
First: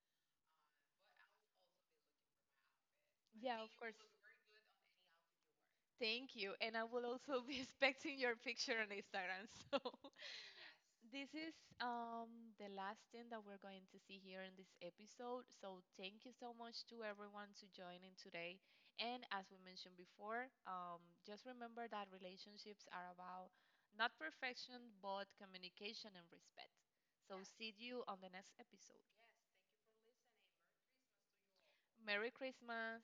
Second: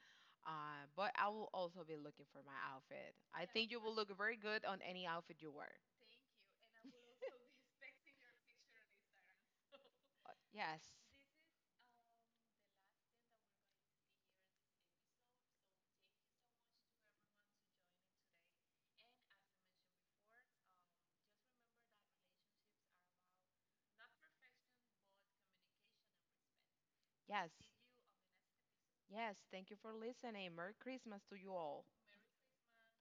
But I will also be looking for my outfit. I think you will look very good on any outfit you wear.
thank you. And I will also be (laughs) expecting your picture on Instagram. So
Uh, yes.
(laughs) this is, the last thing that we're going to see here in this episode. So thank you so much to everyone to join in today. And as we mentioned before, just remember that relationships are about not perfection, but communication and respect.
Yes.
See you on the next episode.
Yes. Thank you for listening. Merry Christmas to you all.
Merry Christmas.